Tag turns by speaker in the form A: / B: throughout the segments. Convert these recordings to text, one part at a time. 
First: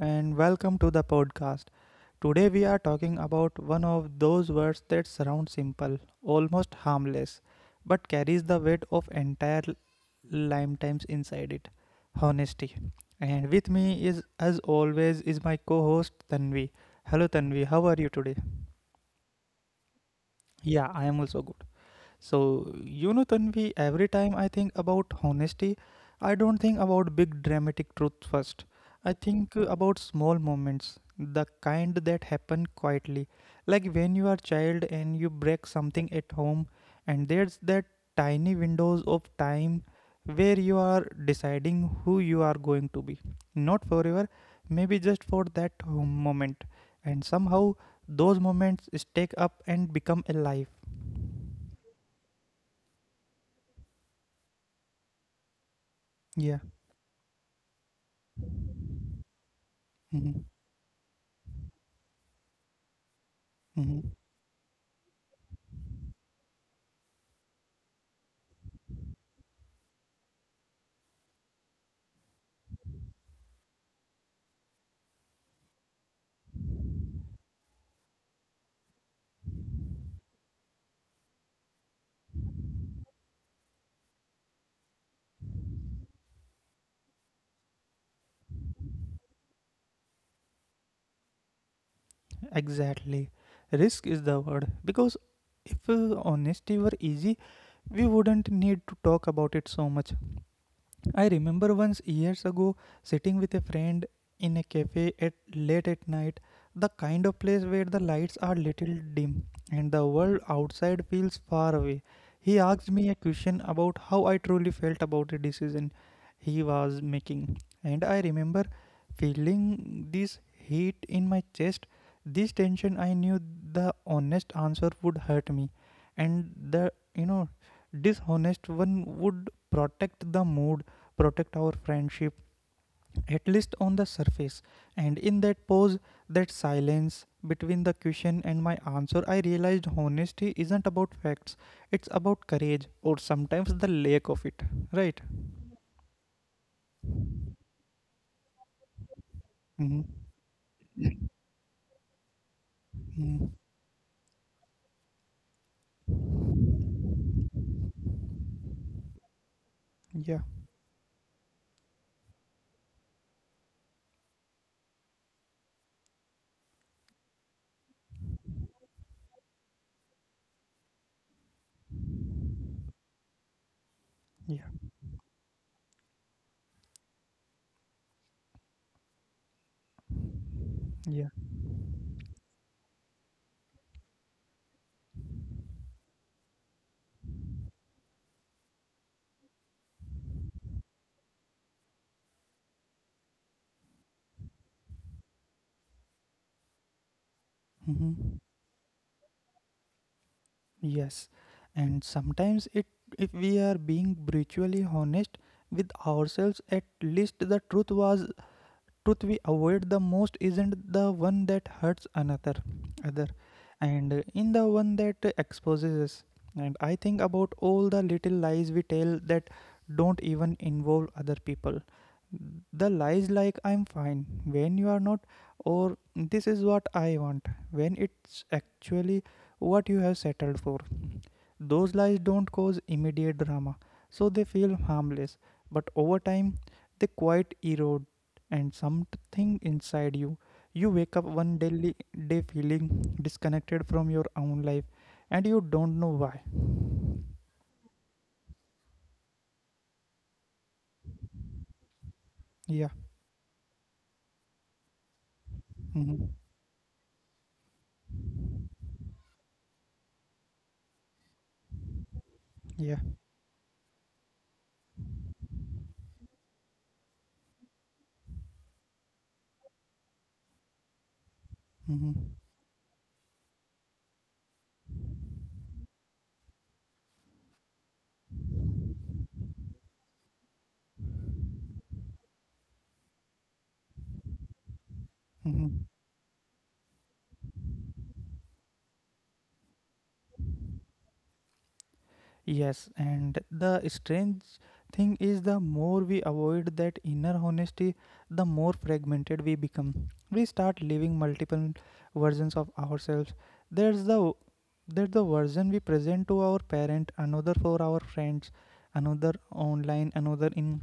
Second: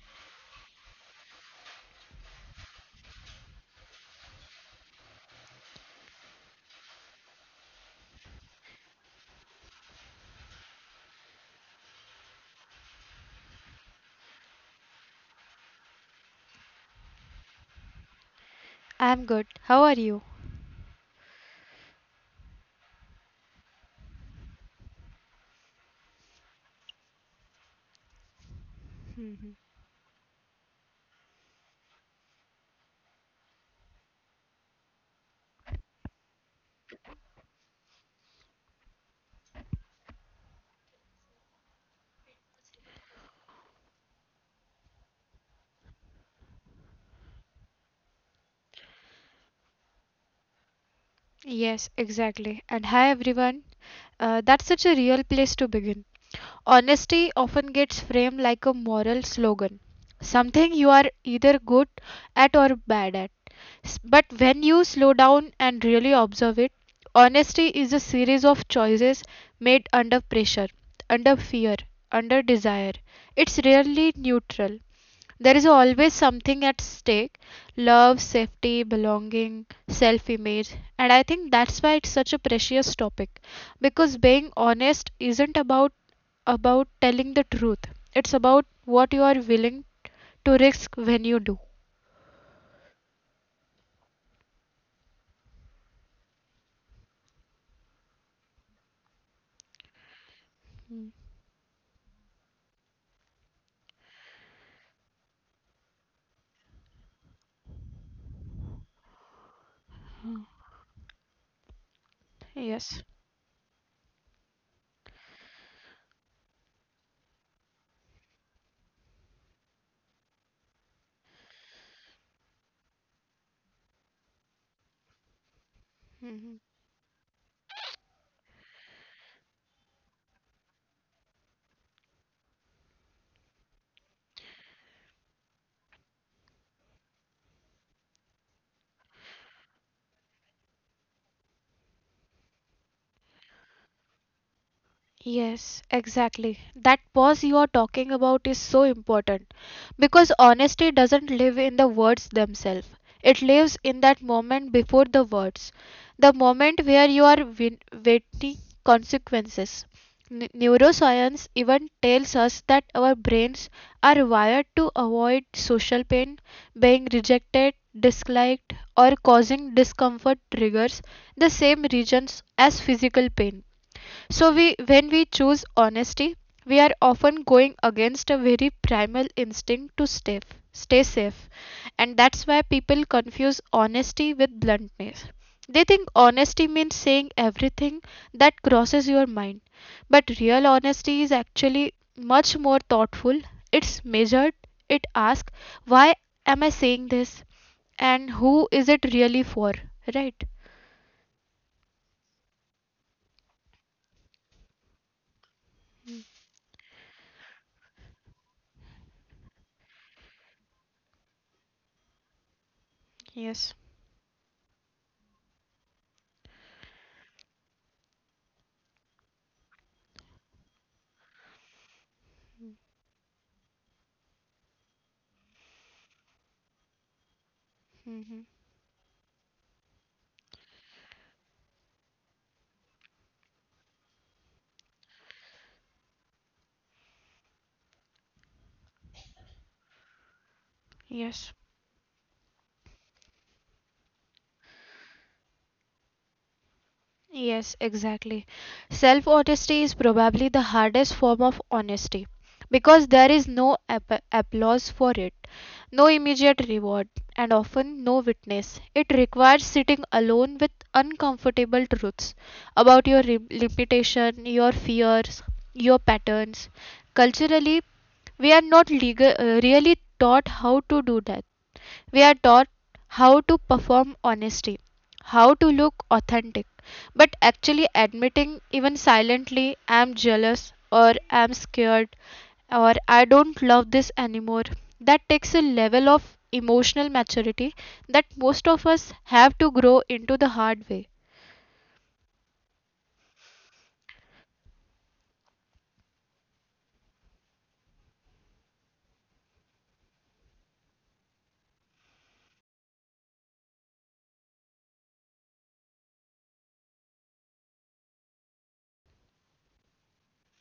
A: and welcome to the podcast. Today, we are talking about one of those words that sounds simple, almost harmless, but carries the weight of entire lifetimes inside it honesty. And with me is, as always, is my co host Tanvi. Hello, Tanvi, how are you today?
B: I am good. How are you?
A: Yeah, I am also good. So, you know, Tanvi, every time I think about honesty, I don't think about big dramatic truth first. I think about small moments, the kind that happen quietly. Like when you are child and you break something at home, and there's that tiny windows of time where you are deciding who you are going to be. Not forever, maybe just for that home moment. And somehow those moments stack up and become alive.
B: Yes, exactly. And hi, everyone. That's such a real place to begin.
A: Yeah.
B: Honesty often gets framed like a moral slogan,
A: Mhm.
B: something you are either good at or bad at. S-
A: Mhm.
B: But when you slow down and really observe it, honesty is a series of choices made under pressure, under fear, under desire. It's rarely neutral. There is always something at stake love, safety, belonging, self image. And I think that's why it's such a precious topic because being honest isn't about telling the truth. It's about what you are willing to risk when you do.
A: Exactly. Risk is the word. Because if honesty were easy, we wouldn't need to talk about it so much. I remember once years ago sitting with a friend in a cafe at late at night, the kind of place where the lights are little dim and the world outside feels far away. He asked
B: Yes.
A: me a question about how I truly felt about a decision he was making, and I remember feeling this heat in my chest, this tension. I knew the honest answer would hurt me, and
B: Mhm.
A: the dishonest one would protect the mood protect our friendship, at least on the surface. And in that pause, that silence between the question and my answer, I realized honesty isn't about facts, it's about courage or sometimes the lack of it, right?
B: Yes, exactly. That pause you are talking about is so important
A: Hmm.
B: because honesty doesn't live in the words themselves.
A: Hmm.
B: It lives in that moment before the words, the moment where you are waiting consequences.
A: Yeah,
B: Neuroscience even tells us that our brains are wired to avoid social pain, being rejected, disliked, or causing discomfort triggers the same regions as physical pain. So
A: yeah,
B: we when we choose honesty, we are often going against a very primal instinct to stay
A: yeah.
B: safe. And that's why people confuse honesty with bluntness. They think honesty means saying everything that crosses your mind. But real honesty is actually much more thoughtful. It's measured. It asks, why am I saying this?
A: Hmm.
B: And who is it really for? Right?
A: Yes, and sometimes it if we are being brutally honest with ourselves, at least the truth was truth we avoid the most isn't the one that hurts another other and in the one that exposes us and I think about all the little lies we tell that don't even involve other people the lies like I'm fine when you are not or this is what I want when it's actually what you have settled for those lies don't cause immediate drama, so they feel harmless, but over time they quite erode and something inside you. You wake up one daily day feeling disconnected from your own life and you don't know why.
B: Yes, exactly. Self honesty is probably the hardest form of honesty
A: Yeah.
B: because there is no applause for it,
A: Hmm.
B: no immediate reward, and often no witness. It requires sitting alone with uncomfortable truths
A: Yeah.
B: about your limitation, your fears, your patterns. Culturally, we are not legal, really taught how to do that.
A: Hmm.
B: We are taught how to perform honesty, how to look authentic, but actually admitting, even silently, I'm jealous or I'm scared or I don't love this anymore, that takes a
A: Hmm.
B: level of emotional maturity that most of us have to grow into the hard way.
A: Yes, and the strange thing is the more we avoid that inner honesty, the more fragmented we become. We start living multiple versions of ourselves. There's the there's the version we present to our parent, another for our friends, another online, another in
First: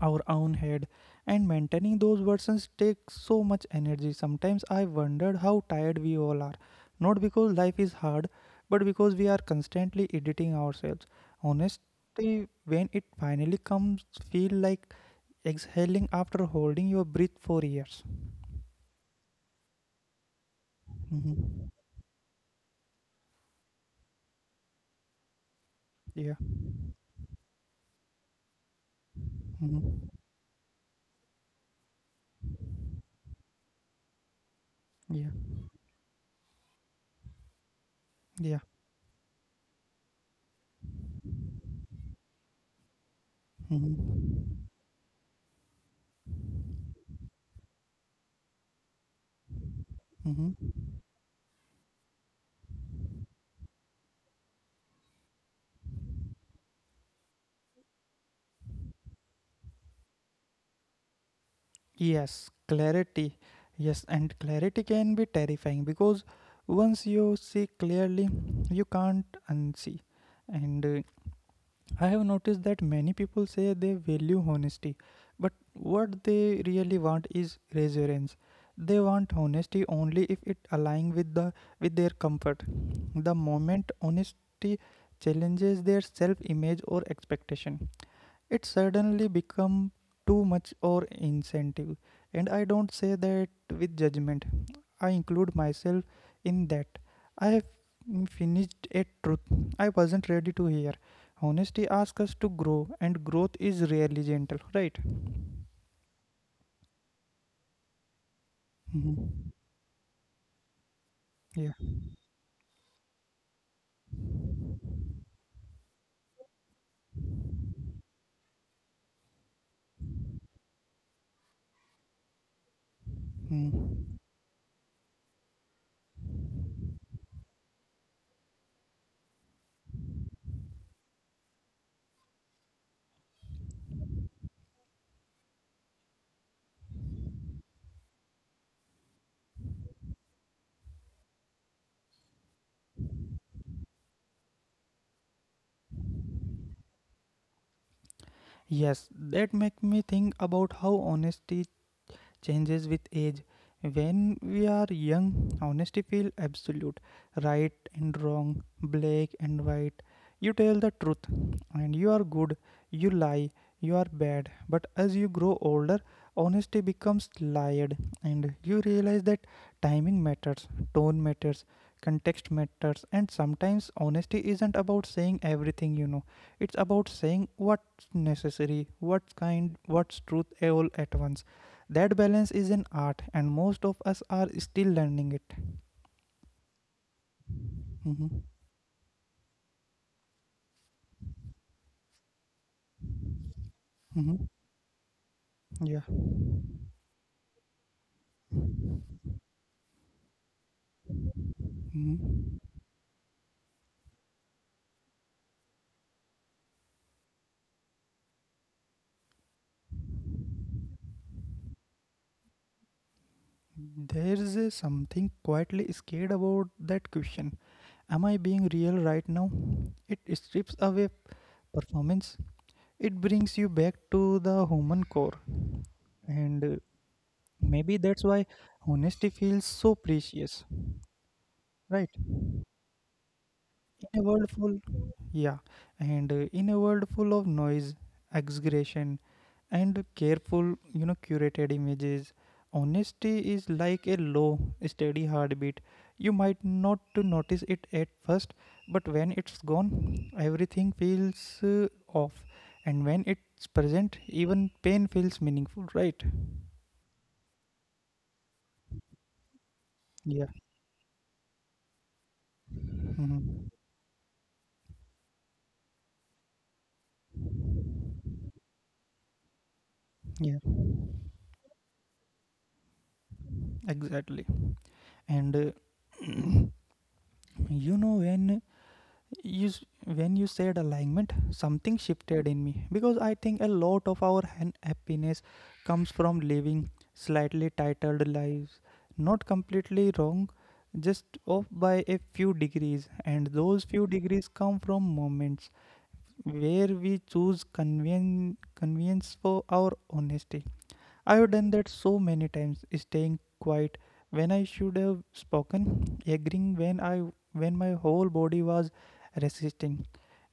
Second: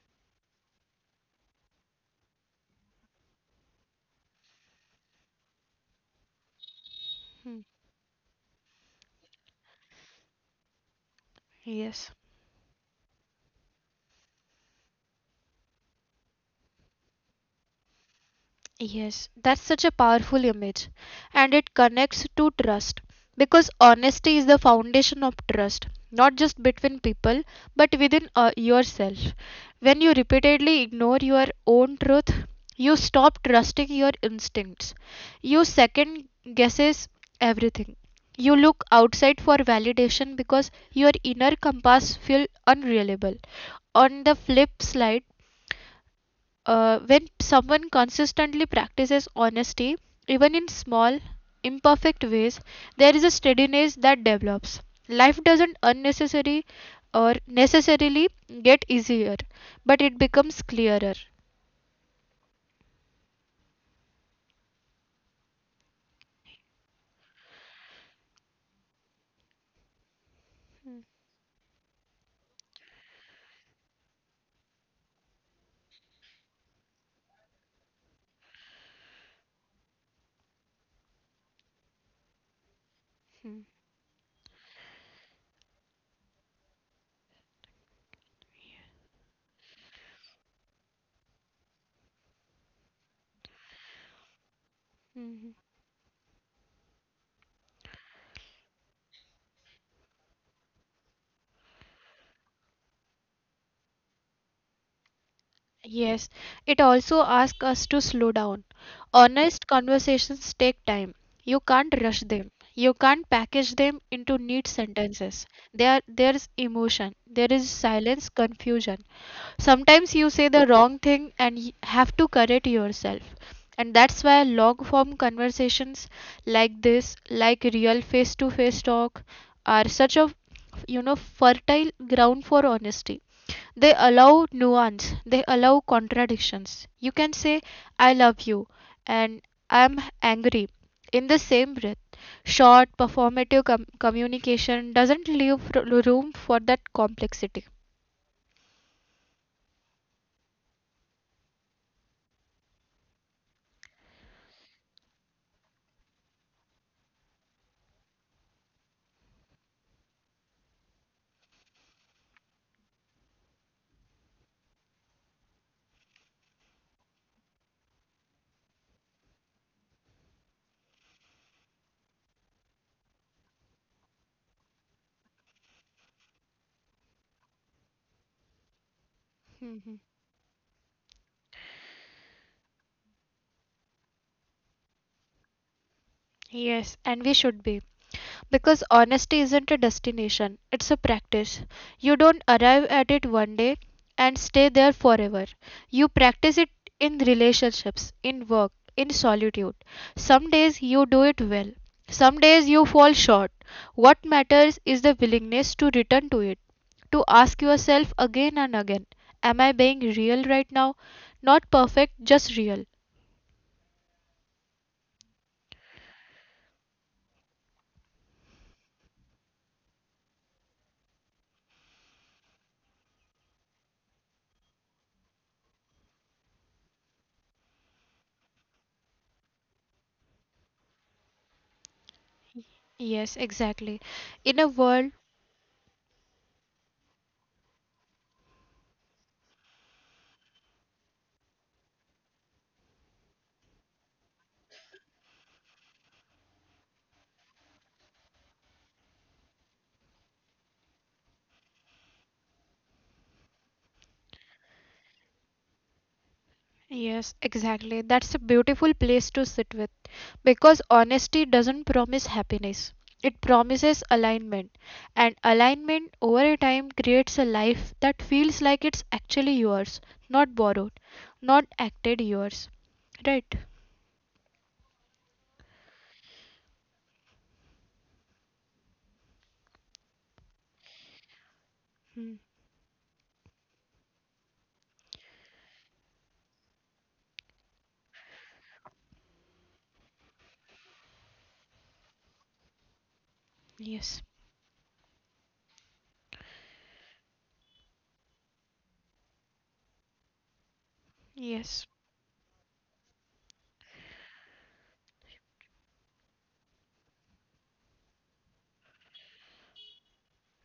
A: our own head and maintaining those versions takes so much energy sometimes I wondered how tired we all are not because life is hard but because we are constantly editing ourselves
B: Yes.
A: honestly when it finally comes feel like exhaling after holding your breath for years.
B: Yes, that's such a powerful image and
A: Hmm.
B: it connects to trust because honesty is the foundation of trust, not
A: Yeah.
B: just between people but within yourself. When you
A: Hmm.
B: repeatedly ignore your own truth, you stop trusting your instincts.
A: Yeah.
B: You second guesses everything. You
A: Yeah.
B: look outside for validation because your inner compass feels unreliable. On the
A: Hmm.
B: flip side, when someone consistently practices honesty, even
A: Hmm.
B: in small, imperfect ways, there is a steadiness that develops. Life doesn't unnecessary or necessarily get easier, but it becomes clearer.
A: Yes, clarity. Yes, and clarity can be terrifying because once you see clearly, you can't unsee. And I have noticed that many people say they value honesty, but what they really want is reassurance. They want honesty only if it aligns with the with their comfort. The moment honesty challenges their self-image or expectation, it suddenly become too much or incentive and I don't say that with judgment I
B: Mhm.
A: include myself in that I have finished a truth I wasn't ready to hear honesty asks us to grow and growth is rarely gentle, right?
B: Yes, it also asks us to slow down.
A: Mhm.
B: Honest conversations take time. You
A: Yeah.
B: can't rush them. You can't package them into neat sentences. There's emotion. There is silence, confusion. Sometimes you say the wrong thing and have to correct yourself. And
A: Mhm.
B: that's why long form conversations like this, like real face to face talk, are such a you know fertile ground for honesty. They allow nuance, they allow contradictions. You can say I love you and I'm angry in the same breath. Short performative communication doesn't leave room for that complexity.
A: Yes, that make me think about how honesty changes with age. When we are young, honesty feels absolute, right and wrong, black and white. You tell the truth, and you are good, you lie, you are bad. But as you grow older, honesty becomes layered, and you realize that timing matters, tone matters, context matters, and sometimes honesty isn't about saying everything you know it's about saying what's necessary what's kind what's truth all at once that balance is an art, and most of us are still learning it.
B: Yes, and we should be.
A: Hmm.
B: Because honesty isn't a destination, it's a practice. You don't arrive at it one day and
A: Hmm.
B: stay there forever. You
A: Yeah.
B: practice it in relationships, in work, in solitude. Some days you do it well, some days you
A: Hmm.
B: fall short. What matters is the willingness to return to it, to ask yourself again and again, am I being real right now? Not perfect, just real.
A: There's a something quietly scared about that question. Am I being real right now? It strips away performance. It brings you back to the human core. And maybe that's why honesty feels so precious, right?
B: Yes, exactly.
A: In a
B: In a
A: world full,
B: world.
A: yeah, and in a world full of noise, exaggeration, and careful, you know, curated images, honesty is like a low, steady heartbeat. You might not to notice it at first, but when it's gone, everything feels off. And when it's present, even pain feels meaningful, right?
B: Yes, exactly. That's a beautiful place to sit with
A: Yeah.
B: because honesty doesn't promise happiness. It
A: Mhm.
B: promises alignment, and alignment over a time creates a life that feels like it's actually yours, not
A: Yeah,
B: borrowed, not acted yours. Right?
A: exactly. And you know when when you said alignment something
B: Hmm.
A: shifted in me because I think a lot of our happiness comes from living slightly titled lives not completely wrong just off by a few degrees and those
B: Yes,
A: few degrees come from moments where we choose convenience for our honesty. I have done
B: yes,
A: that so many times, staying quiet when I should have spoken, agreeing when my whole body was resisting.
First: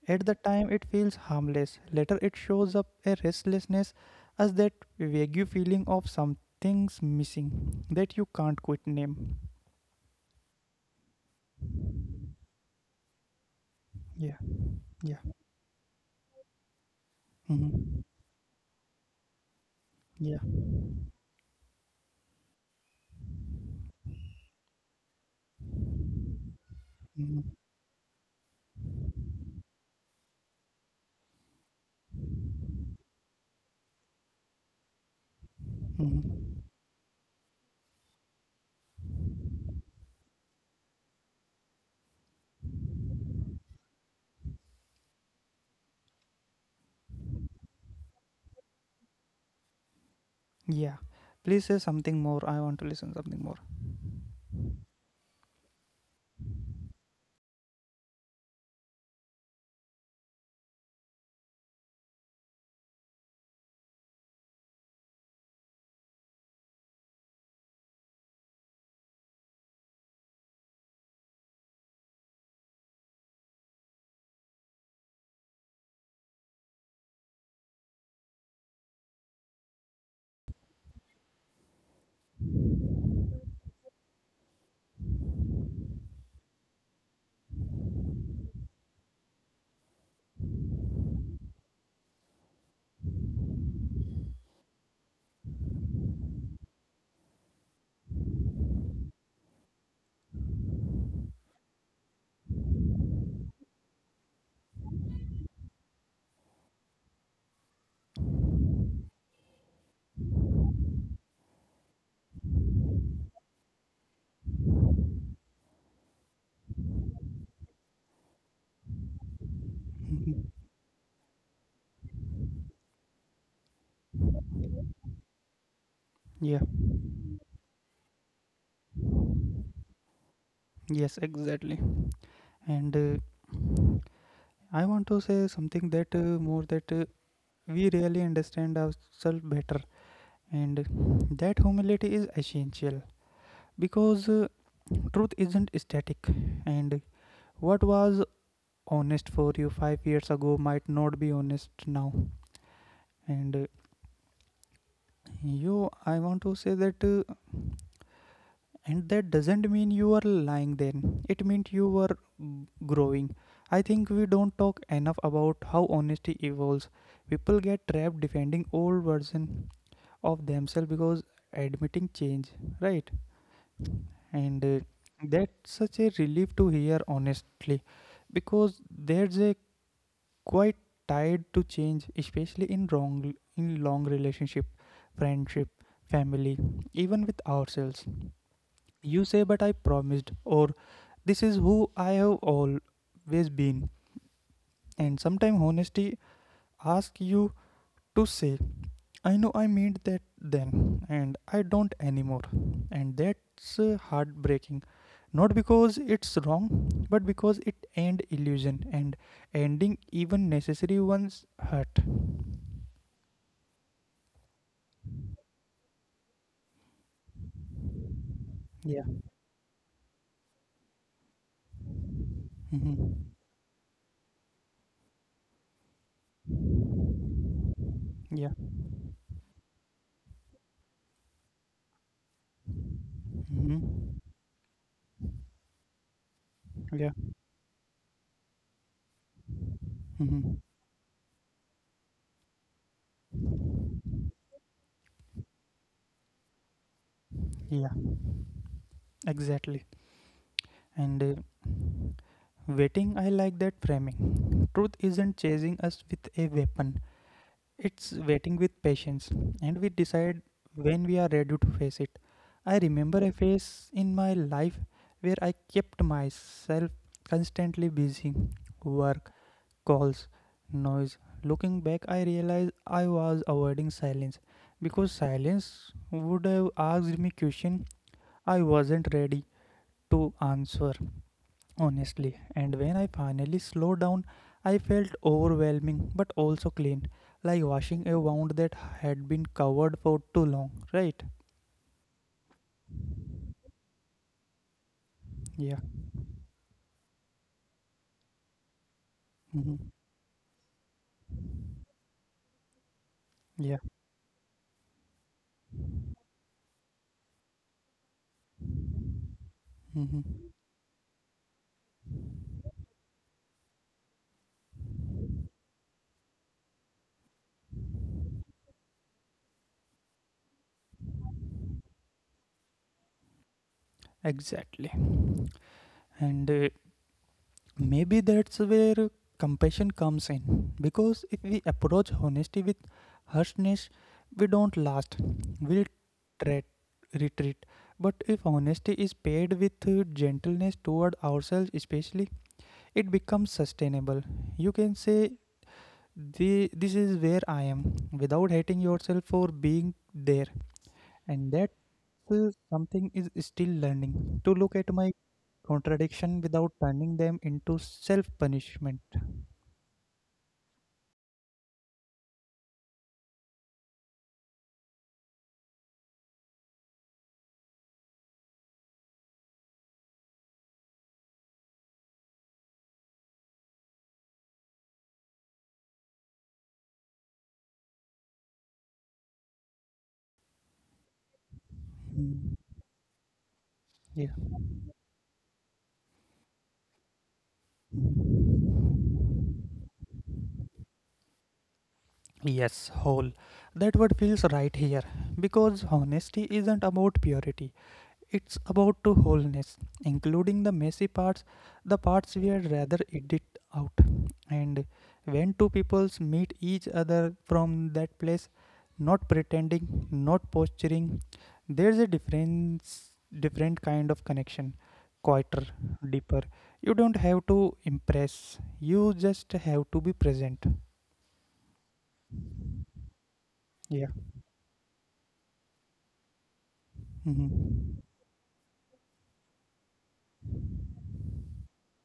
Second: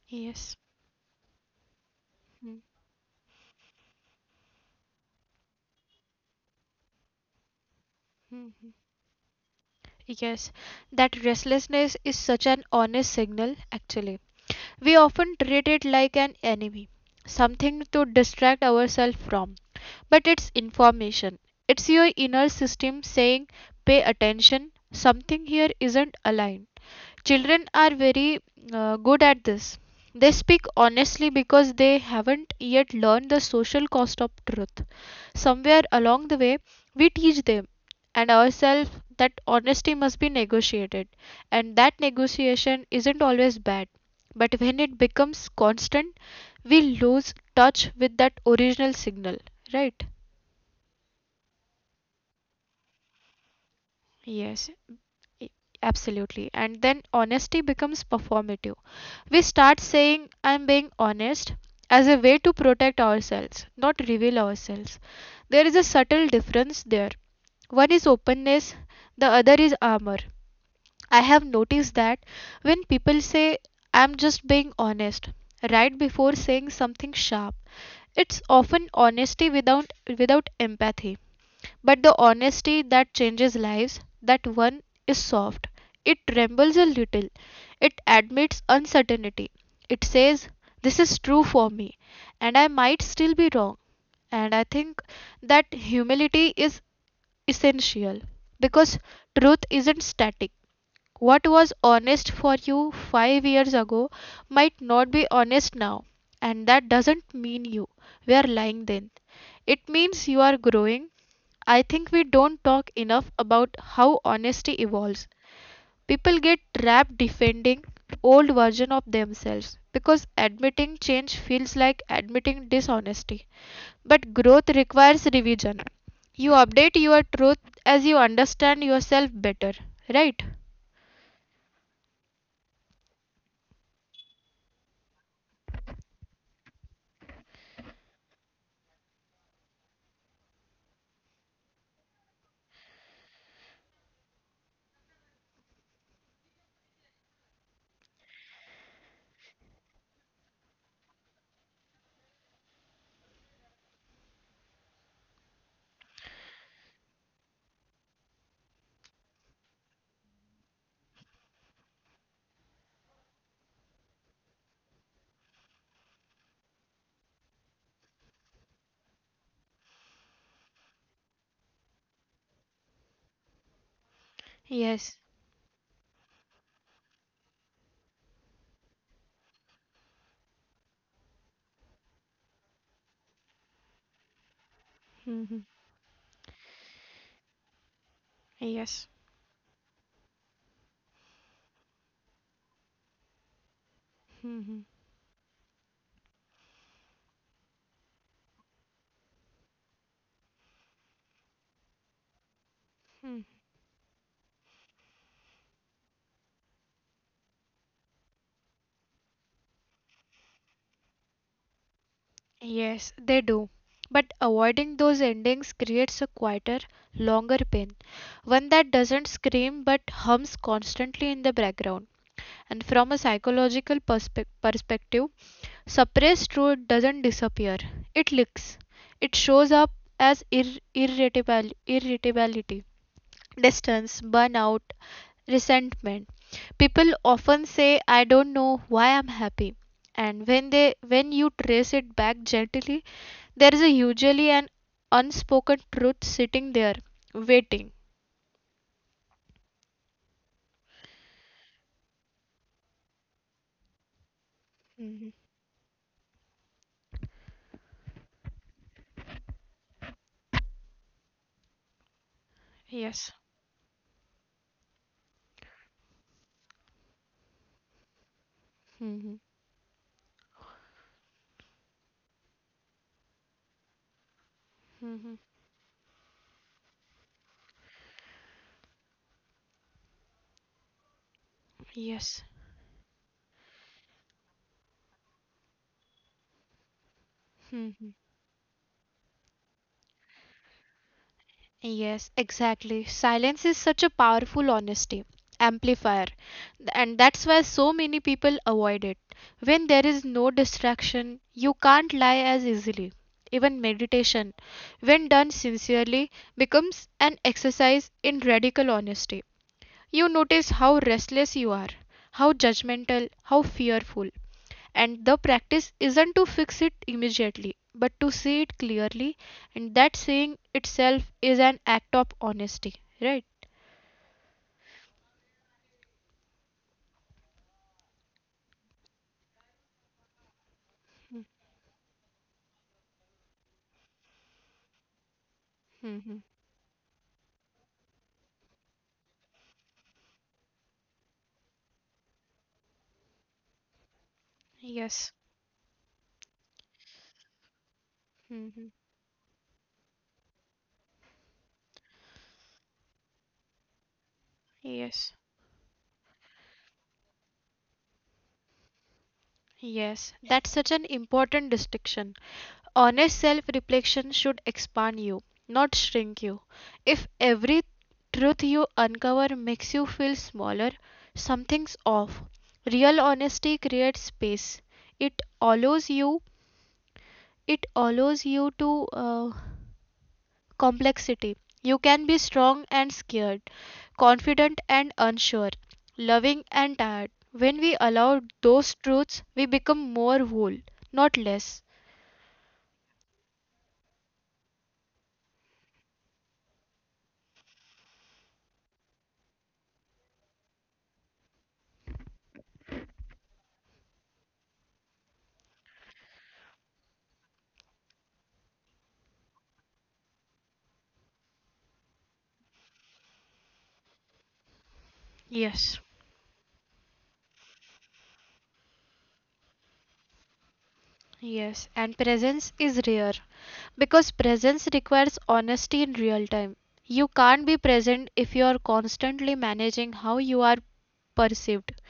A: At the
B: yes.
A: time it feels harmless. Later it
B: Hmm.
A: shows up a restlessness as that vague feeling of something's missing that you can't
B: Hmm.
A: quite name.
B: Yes, that restlessness is such an honest signal, actually.
A: Yeah,
B: We
A: yeah.
B: often treat it like an enemy,
A: Hmm.
B: something to distract ourselves from, but
A: Yeah.
B: it's information. It's your inner system saying, pay attention, something here isn't aligned.
A: Hmm.
B: Children are very good at this. They speak honestly because they haven't yet learned the social cost of truth. Somewhere along the
A: Hmm.
B: way, we teach them and ourselves that honesty must be negotiated, and that negotiation isn't always bad. But when it becomes constant, we lose touch with that original signal, right?
A: Yeah. Please say something more. I want to listen something more.
B: Yes, i- absolutely. And then honesty becomes performative. We start saying, I'm being honest as a way to protect ourselves, not reveal ourselves. There is a subtle difference there. One is openness, the other is armor. I have noticed that when people say, I'm just being honest, right before saying something sharp, it's often honesty without empathy, but the honesty that changes lives, that one is soft. It trembles a little. It admits uncertainty. It says, this is true for me, and I might still be wrong. And I think that humility is essential because truth isn't static. What was honest for you 5 years ago might not be honest now, and that doesn't mean you were lying then. It means you are growing. I think we don't talk enough about how honesty evolves. People get trapped defending old version of themselves because
A: Mhm.
B: admitting change feels like admitting dishonesty. But growth requires revision. You
A: Yeah.
B: update your truth as you understand yourself better, right?
A: Yes, exactly. And I want to say something that we really understand ourselves better, and that humility is essential because truth isn't static, and what was honest for you 5 years ago might not be honest now. And I want to say that, and that doesn't mean you are lying. Then it means you were growing. I think we don't talk enough about how honesty evolves. People get trapped defending old version of themselves because admitting change, right? And
B: Yes,
A: that's such a relief to hear, honestly, because there's a quite tied to change, especially in wrong in long relationship, friendship, family, even with ourselves.
B: yes,
A: You say, but I promised, or this is who I have always been. And sometimes honesty asks you to say I know I made that then, and I don't anymore. And
B: hmm,
A: that's heartbreaking. Not because it's wrong, but because it end illusion and ending even necessary ones hurt.
B: yes, they do. But avoiding those endings creates a quieter, longer pain, one that
A: Yeah.
B: doesn't scream but hums constantly in the background. And
A: Mm-hmm.
B: from a psychological perspective, suppressed truth doesn't disappear, it
A: Yeah.
B: leaks. It shows up as ir- irritable irritability
A: Mm-hmm.
B: distance, burnout, resentment.
A: Yeah.
B: People often say, I don't know why I'm happy. And
A: Mm-hmm.
B: when you trace it back gently, there is a usually an unspoken truth sitting there
A: Yeah.
B: waiting.
A: Exactly. And waiting, I like that framing. Truth
B: Mhm.
A: isn't chasing us with a weapon, it's waiting with patience, and we decide when we are ready to face it. I remember a phase in my life where I kept myself constantly busy work, calls, noise. Looking back, I realized I was avoiding silence because silence would have asked me questions I wasn't ready to answer
B: Yes.
A: honestly. And when I finally slowed down, I felt overwhelming but also clean, like washing a wound that had been covered for too long, right?
B: Yes, exactly. Silence is such a powerful honesty
A: Yeah.
B: amplifier, and that's why so many people avoid it.
A: Hmm.
B: When there is no distraction, you can't lie as easily. Even
A: Yeah.
B: meditation, when done sincerely, becomes an exercise in radical honesty.
A: Hmm.
B: You notice how restless you are, how judgmental, how fearful. And the practice isn't to fix it immediately, but to see it clearly, and that seeing itself is an act of honesty, right?
A: Exactly. And maybe that's where compassion comes in. Because if we approach honesty with harshness, we don't last. We'll
B: Hmm.
A: tret- retreat. But if honesty is paired with gentleness toward ourselves, especially, it becomes sustainable you can say this is where I am without
B: Hmm.
A: hating yourself for being there and that something is still learning to look at my contradiction without turning them into self punishment.
B: Yes, that's such an important distinction. Honest self reflection should expand you, not shrink you. If every truth you uncover makes you feel smaller, something's off. Real honesty creates space. It allows you it allows you to complexity. You can be strong and scared,
A: Yeah.
B: confident and unsure, loving and tired. When we allow those truths, we become more whole, not less.
A: Yes whole that word feels right here because honesty isn't about purity. It's about to wholeness, including the messy parts, the parts we had rather edit out. And when two peoples meet each other from that place, not pretending, not posturing, there's a difference, different kind of connection, quieter, deeper. You don't have to impress. You just have to be present.
B: Yes. And presence is rare
A: Yeah.
B: because presence requires honesty in real time. You can't be
A: Hmm.
B: present if you are constantly managing how you are perceived.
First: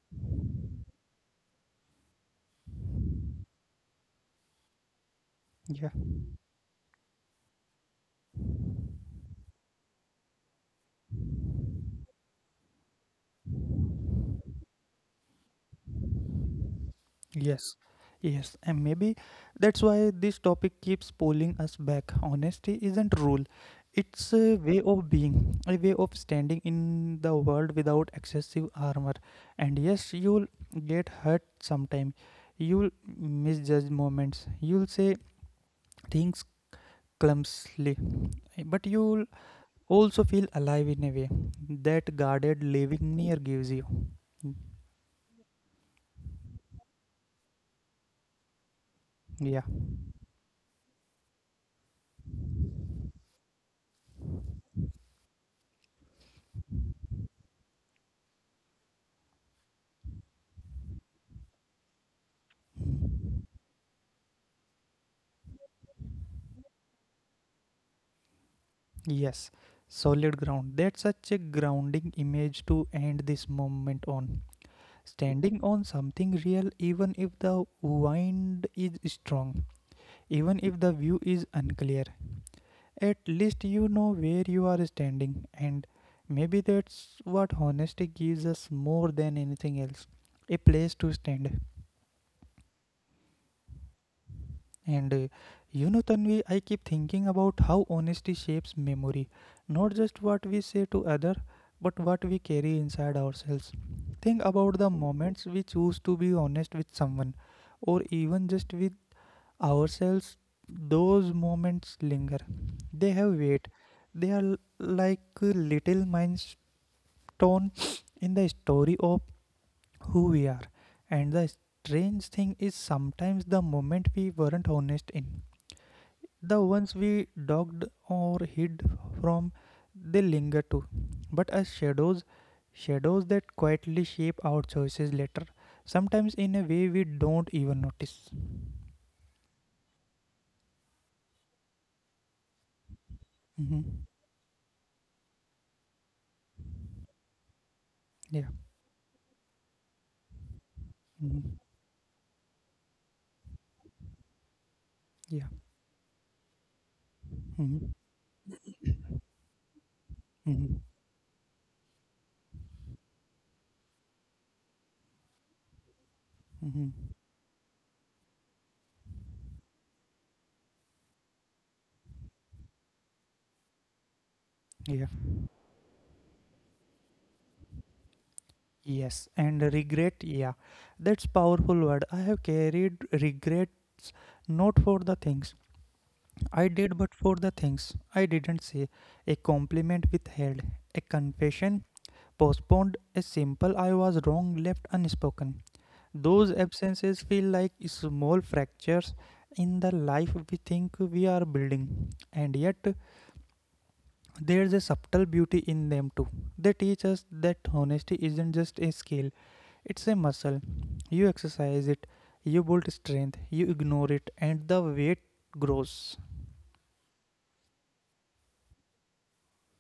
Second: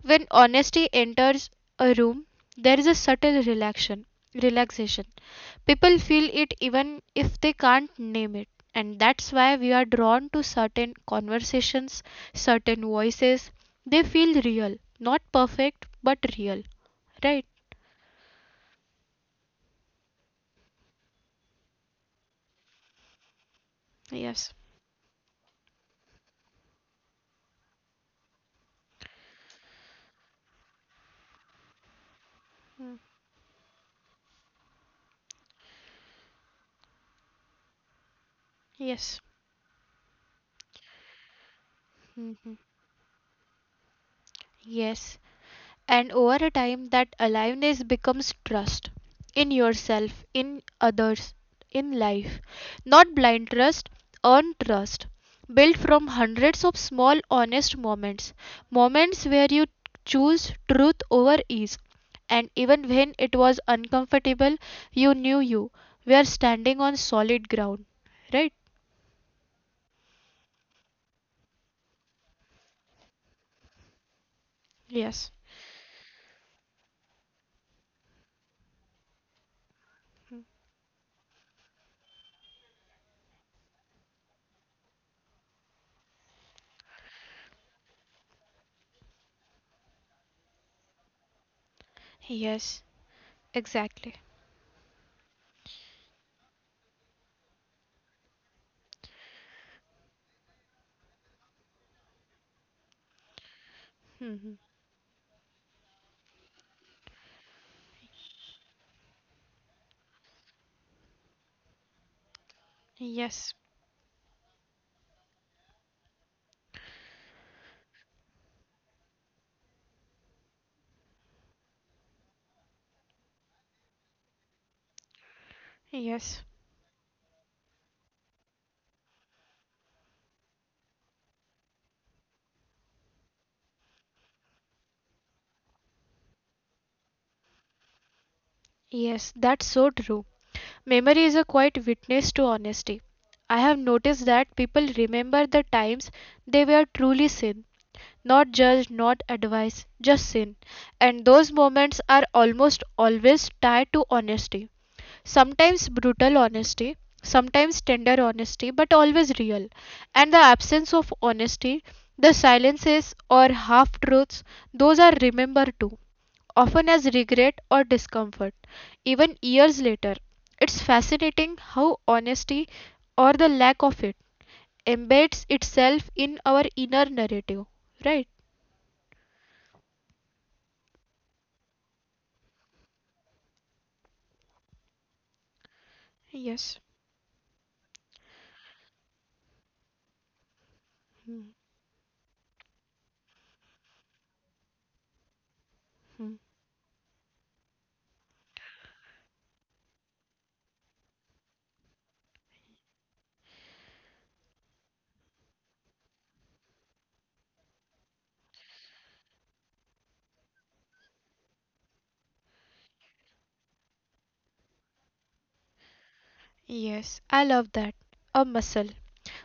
B: When honesty enters a room, there is a subtle relaxation. Relaxation.
A: Yeah.
B: People feel it even if they can't name it. And that's why we are drawn to certain conversations, certain voices. They feel real, not perfect, but real, right?
A: Yes, yes, and maybe that's why this topic keeps pulling us back. Honesty isn't rule; it's a way of being, a way of standing in the world without excessive armor. And yes, you'll get hurt sometime. You'll misjudge moments. You'll say things clumsily, but you'll also feel alive in a way that guarded
B: Hmm.
A: living near gives you.
B: Yes. And over a time that aliveness becomes trust
A: Yeah.
B: in yourself, in others, in life, not blind trust, earned trust, built from hundreds of small honest moments, moments where you choose truth over ease, and even when it was uncomfortable, you knew you were standing on solid ground, right?
A: Yes, solid ground. That's such a grounding image to end this moment on. Standing on something real, even if the wind is strong, even if the view is unclear, at least you know where you are standing, and maybe that's what honesty gives us more than anything else a place to stand.
B: Exactly.
A: And you know, Tanvi, I keep thinking about how honesty shapes memory, not just what we say to other, but what we carry inside ourselves. Think about
B: Hmm.
A: the moments we choose to be honest with someone, or even just with ourselves. Those moments linger. They have weight. They are like a little milestone in the story of who we are. And the strange thing is sometimes the moment we weren't honest in. The ones we dogged or hid from, they linger too, but as shadows, shadows that quietly shape our choices later, sometimes in a way we don't even notice.
B: That's so true. Memory is a quiet witness to honesty. I
A: hmm
B: have noticed that people remember the times they were truly seen,
A: Yeah.
B: not judged, not advised, just seen. And
A: hmm
B: those moments are almost always tied to honesty.
A: Yeah.
B: Sometimes brutal honesty,
A: hmm
B: sometimes tender honesty, but always real. And the
A: hmm
B: absence of honesty, the silences or half truths, those are remembered too,
A: hmm
B: often as regret or discomfort, even years later. It's fascinating how honesty, or the lack of it,
A: Yeah.
B: embeds itself in our inner narrative, right?
A: Yes. And regret, yeah. That's powerful word. I have carried regrets not for the things I did, but for the things I didn't say. A compliment withheld, a confession postponed a simple I was wrong left unspoken. Those absences feel like small fractures in the life we think we are building, and yet there's a subtle beauty in them too. They teach us that honesty isn't just a skill, it's a muscle. You exercise it, you build strength, you ignore it, and the weight grows.
B: I love that. A muscle.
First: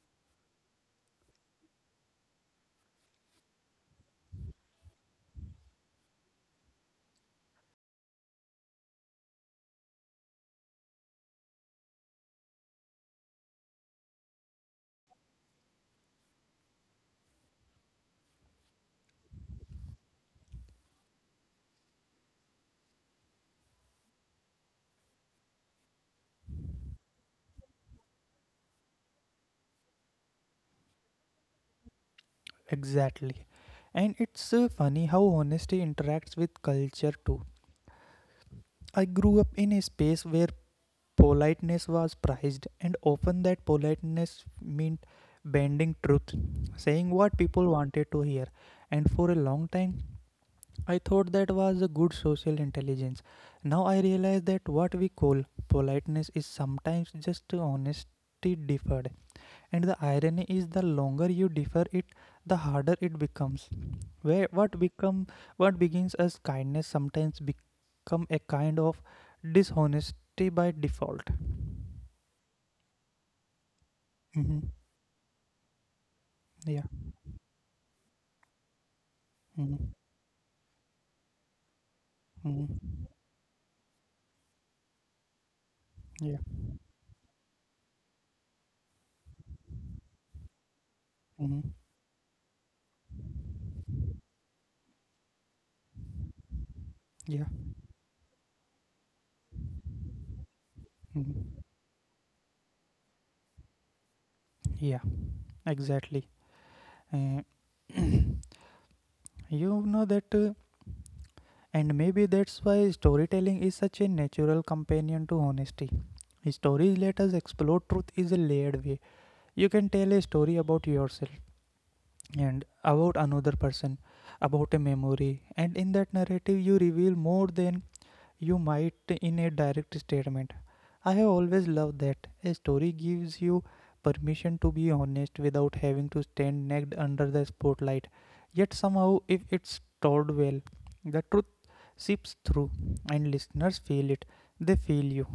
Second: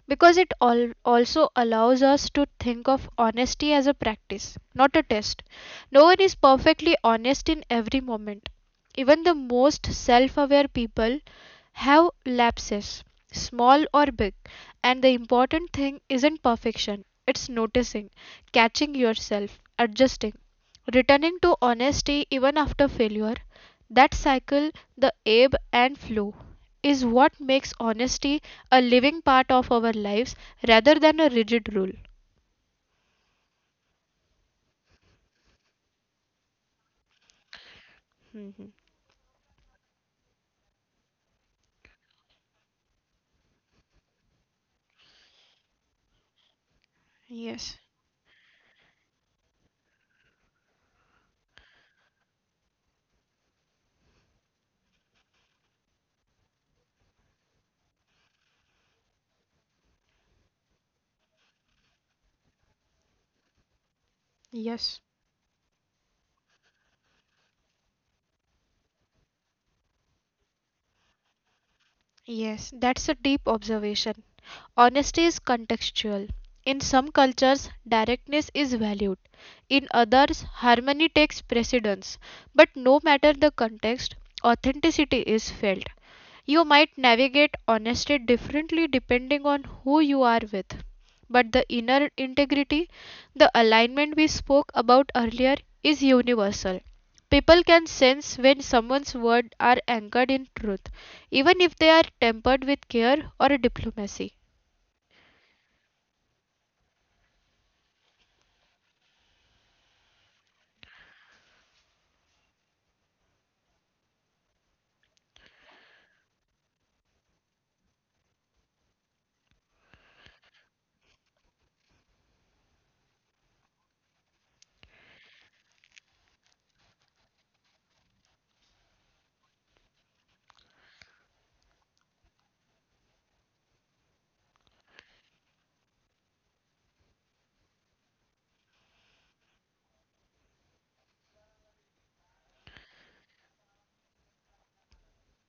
B: Because it also allows us to think of honesty as a practice, not a test. No one is perfectly honest in every moment. Even the most self aware people have lapses, small or big, and the important thing isn't perfection, it's noticing, catching yourself, adjusting, returning to honesty even after failure. That cycle, the ebb and flow, is what makes honesty a living part of our lives rather than a rigid rule.
A: Exactly. And it's funny how honesty interacts with culture too.
B: Mhm.
A: I grew up in a space where politeness was prized, and often that politeness meant bending truth, saying what people wanted to hear. And for a long time, I thought that was a good social intelligence. Now I realize that what we call politeness is sometimes just honesty deferred. And the irony is the longer you defer it, the harder it becomes. Where what become What begins as kindness sometimes become a kind of dishonesty by default.
B: Yes, that's a deep observation.
A: Mhm.
B: Honesty is contextual. In
A: Yeah.
B: some cultures, directness is valued. In
A: Mhm.
B: others, harmony takes precedence. But no
A: Mhm.
B: matter the context, authenticity is felt.
A: Yeah.
B: You might navigate honesty differently depending on who you are with, but the
A: Mhm.
B: inner integrity, the alignment we spoke about earlier, is universal.
A: Yeah.
B: People can sense when someone's words are anchored in truth, even
A: Mhm.
B: if they are tempered with care or diplomacy.
A: Yeah. Exactly. Uh, you know that, And maybe that's why storytelling is such a natural companion to honesty. Stories let us explore truth is a layered way. You can tell a story about yourself and about another person, about a memory, and in that narrative, you reveal more than you might in a direct statement. I have always loved that. A story gives you permission to be honest without having to stand naked under the spotlight. Yet somehow, if it's told well, the truth seeps through and listeners feel it. They feel you.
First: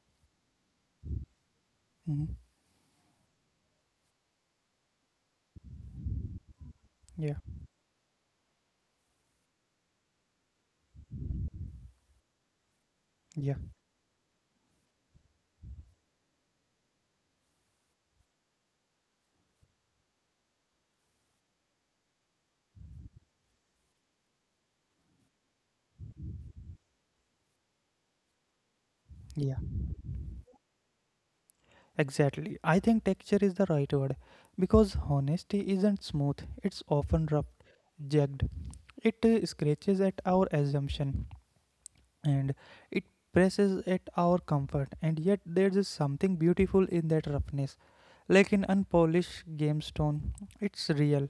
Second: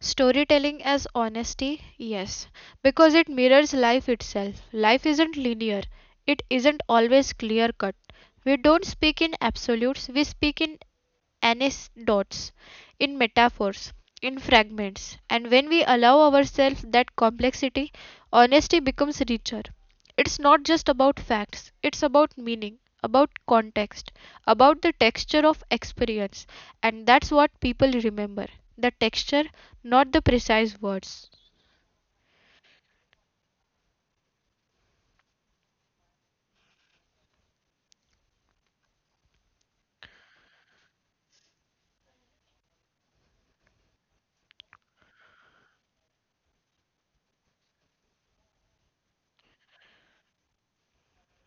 B: Storytelling as honesty,
A: Mhm.
B: yes, because it mirrors life itself. Life isn't linear, it isn't always
A: Yeah,
B: clear cut. We don't speak in absolutes, we speak in anecdotes, in
A: yeah,
B: metaphors, in fragments, and when we allow ourselves that complexity, honesty becomes richer. It's not just about facts, it's about meaning, about context, about the texture of experience, and that's what people remember, the texture,
A: yeah.
B: not the precise words.
A: Exactly. I think texture is the right word because honesty isn't smooth, it's often rough, jagged. It scratches at our assumption and it presses at our comfort, and yet there is something beautiful in that roughness, like an unpolished gemstone. It's real,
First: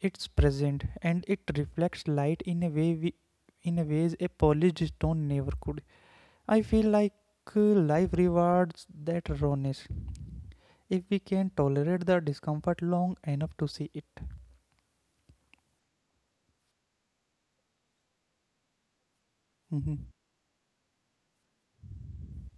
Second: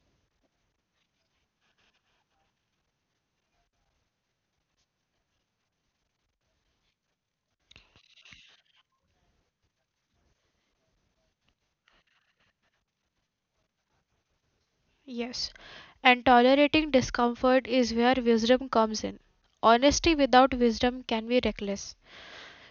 A: it's present, and it reflects light in a way we, in a ways a polished stone never could. I feel like life rewards that rawness if we can tolerate the discomfort long enough to see it.
B: And tolerating discomfort is where wisdom comes in. Honesty
A: Mhm.
B: without wisdom can be reckless,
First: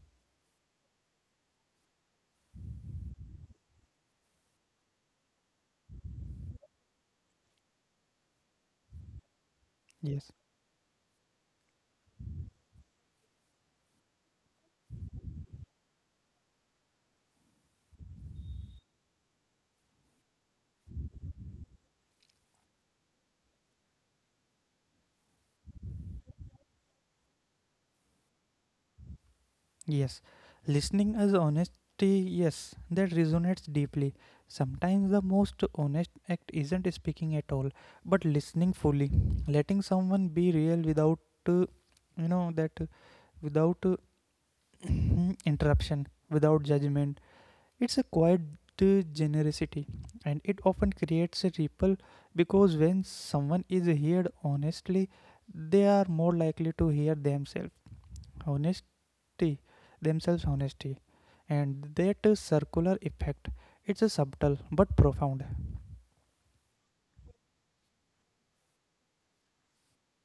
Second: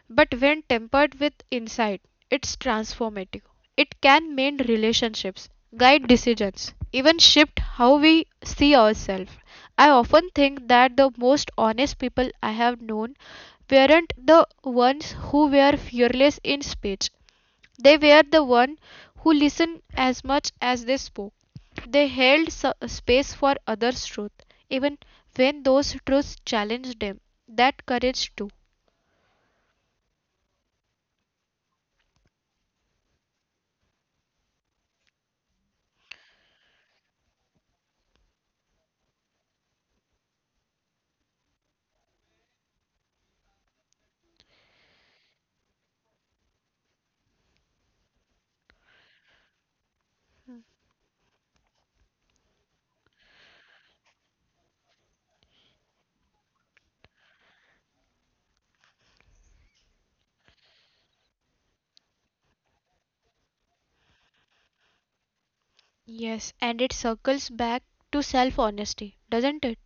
B: but when tempered with insight, it's transformative. It can mend relationships, guide decisions, even shift how we see ourselves. I
A: yes
B: often think that the most honest people I have known weren't the ones who were fearless in speech. They were the ones who listened as much as they spoke. They held space for others' truth, even when those truths challenged them. That courage, too.
A: Yes, listening as honesty, yes, that resonates deeply. Sometimes the most honest act isn't speaking at all, but listening fully, letting someone be real without, uh, you know, that without interruption, without judgment. It's a quiet generosity, and it often creates a ripple because when someone is heard honestly, they are more likely to hear themselves. Honest Honesty, and that is circular effect. It's a subtle but profound.
B: Yes, and it circles back to self honesty, doesn't it?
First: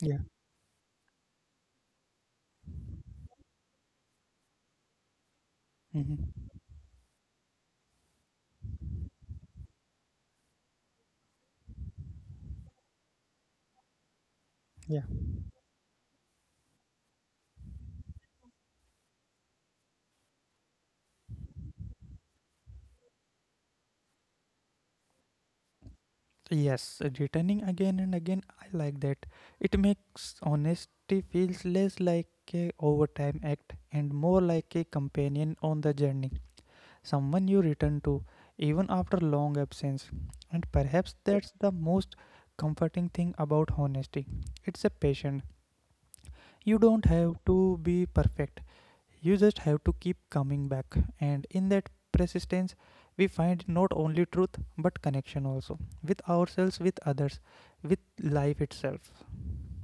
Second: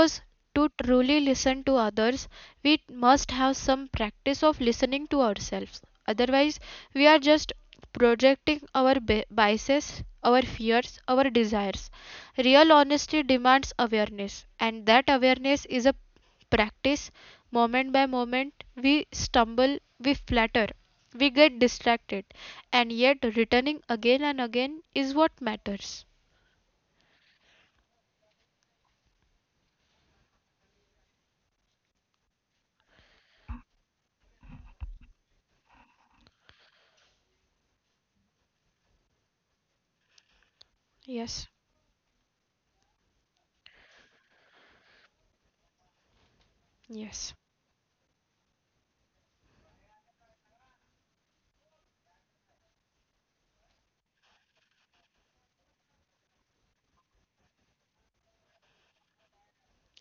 A: yeah
B: to truly listen to others, we must have some practice of listening to ourselves.
A: hmm
B: Otherwise, we are just projecting our biases, our fears, our desires. Real honesty demands awareness, and
A: yeah
B: that awareness is a practice. Moment by moment we stumble, we flatter, we get distracted, and yet returning again and again is what matters.
A: yes, returning again and again, I like that. It makes honesty feels less like a overtime act and more like a companion on the journey, someone you return to even after long absence. And perhaps that's the most comforting thing about honesty. It's a patient. You don't have to be perfect. You just have to keep coming back, and in that persistence, we find not only truth but connection also, with ourselves, with others, with life itself.